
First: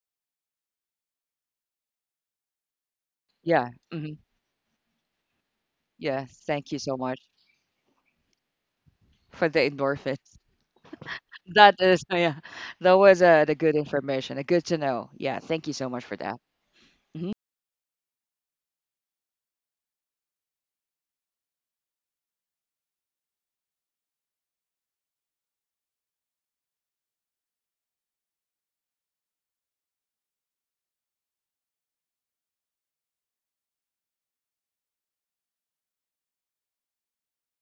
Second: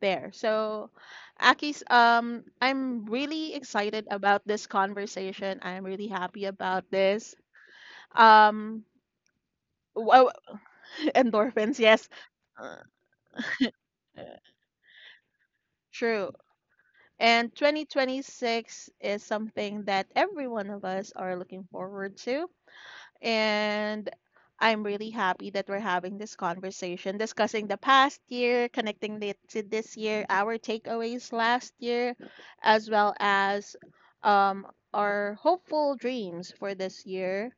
there. So, Aki's, um, I'm really Yeah. excited Mm-hmm. about this conversation. I'm really Yeah. happy Thank you about so much this. Um, for the wow, endorphins. That endorphins, is, yes. yeah, Uh, that was, uh, the good information, the good to know. Yeah. Thank you so much for that. True. Hmm. And twenty twenty-six is something that every one of us are looking forward to. And I'm really happy that we're having this conversation, discussing the past year, connecting it to this year, our takeaways last year, as well as um, our hopeful dreams for this year.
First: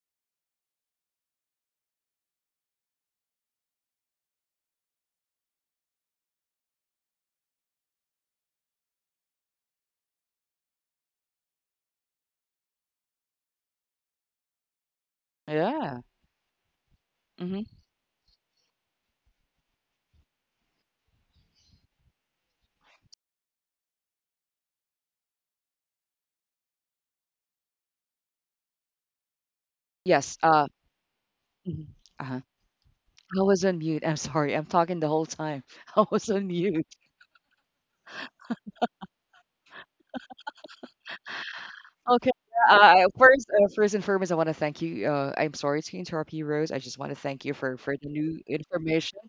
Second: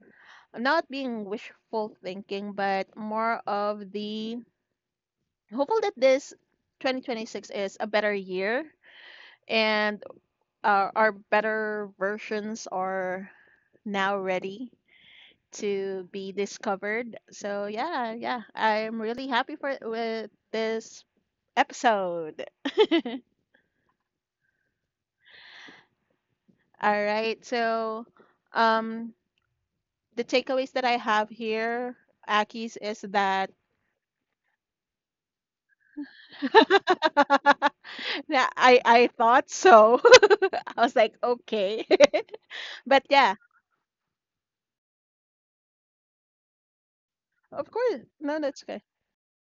Not being wishful thinking, but more of the hopeful that this twenty twenty-six is a better year, and our, our better versions are now ready Yeah. to be discovered. So Hmm. yeah, yeah, I'm really happy for with this episode. All right, so um, the Yes. Uh. takeaways that I have Mhm. here, Uh-huh. Aki's, is I that was on mute. I'm sorry. I'm talking the whole time. I was on mute. yeah, I I thought so. I was like, okay, Okay. Yeah. but Uh, yeah, first, uh, first and foremost, I want to thank you. Uh, I'm sorry to interrupt you, Rose. I just want to thank you of for course, for the no, new that's good. information,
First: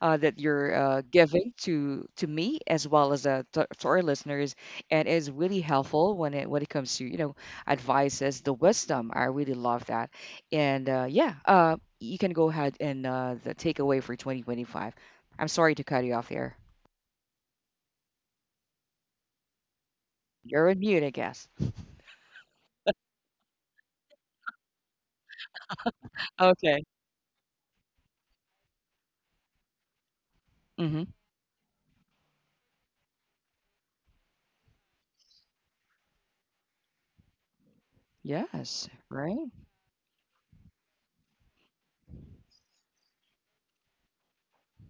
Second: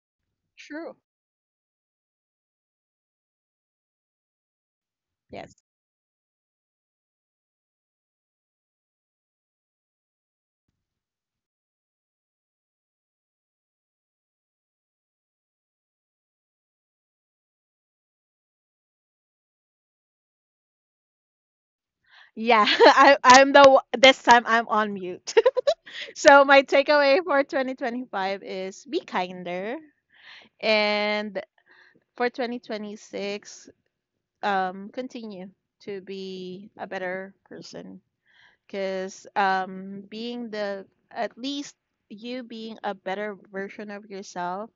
uh, that you're, True. uh, giving to to me, as well as, uh, to, to our listeners, and is Yes. really helpful when it when it comes to, you know advices, the wisdom. I really love that, and uh, yeah, uh, you can go ahead and, uh, the takeaway for twenty twenty-five. I'm sorry to cut you off there. You're on mute, I guess. Yeah, I, I'm the o- this time I'm on mute. So my Okay. takeaway for twenty twenty-five is be kinder. Mm-hmm. And for twenty twenty-six, um, continue to be a better person, Yes. because Right. um, being the, at least you being a better version of yourself,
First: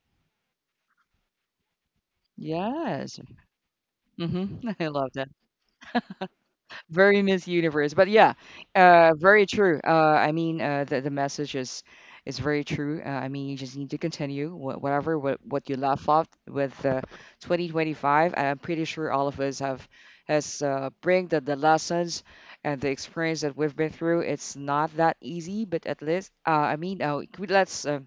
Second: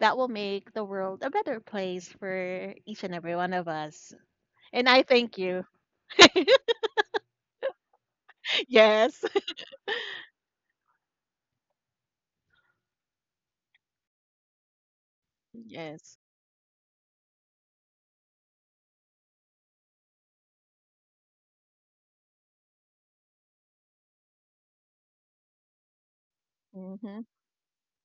that will make the world a better place for each and Yes. every one of us. Mhm. I And I love that. thank you. Very Miss Universe. But yeah, uh, Yes. very true. Uh, I mean, uh, the, the message is is very true. Uh, I mean, you just need to continue wha- whatever what, what you left Yes. off with, uh, twenty twenty-five. And I'm pretty sure all of us have has, uh, bring the, the lessons and the experience that we've been through. It's not that easy, but at least, uh, I mean, uh, Hmm. we- let's, uh,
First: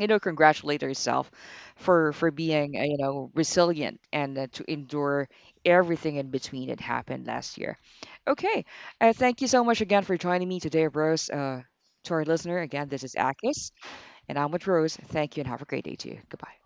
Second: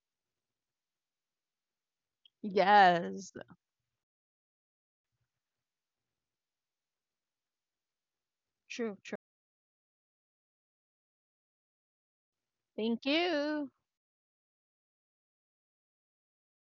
you know congratulate herself for for being, uh, you know Yes. resilient, and uh, to endure everything in between that happened last year. Okay. True, uh, true. thank you so much again for joining me today, Rose. uh, to our listener again, this Thank is you. Akis, and I'm with Rose. Thank you, and have a great day to you. Goodbye.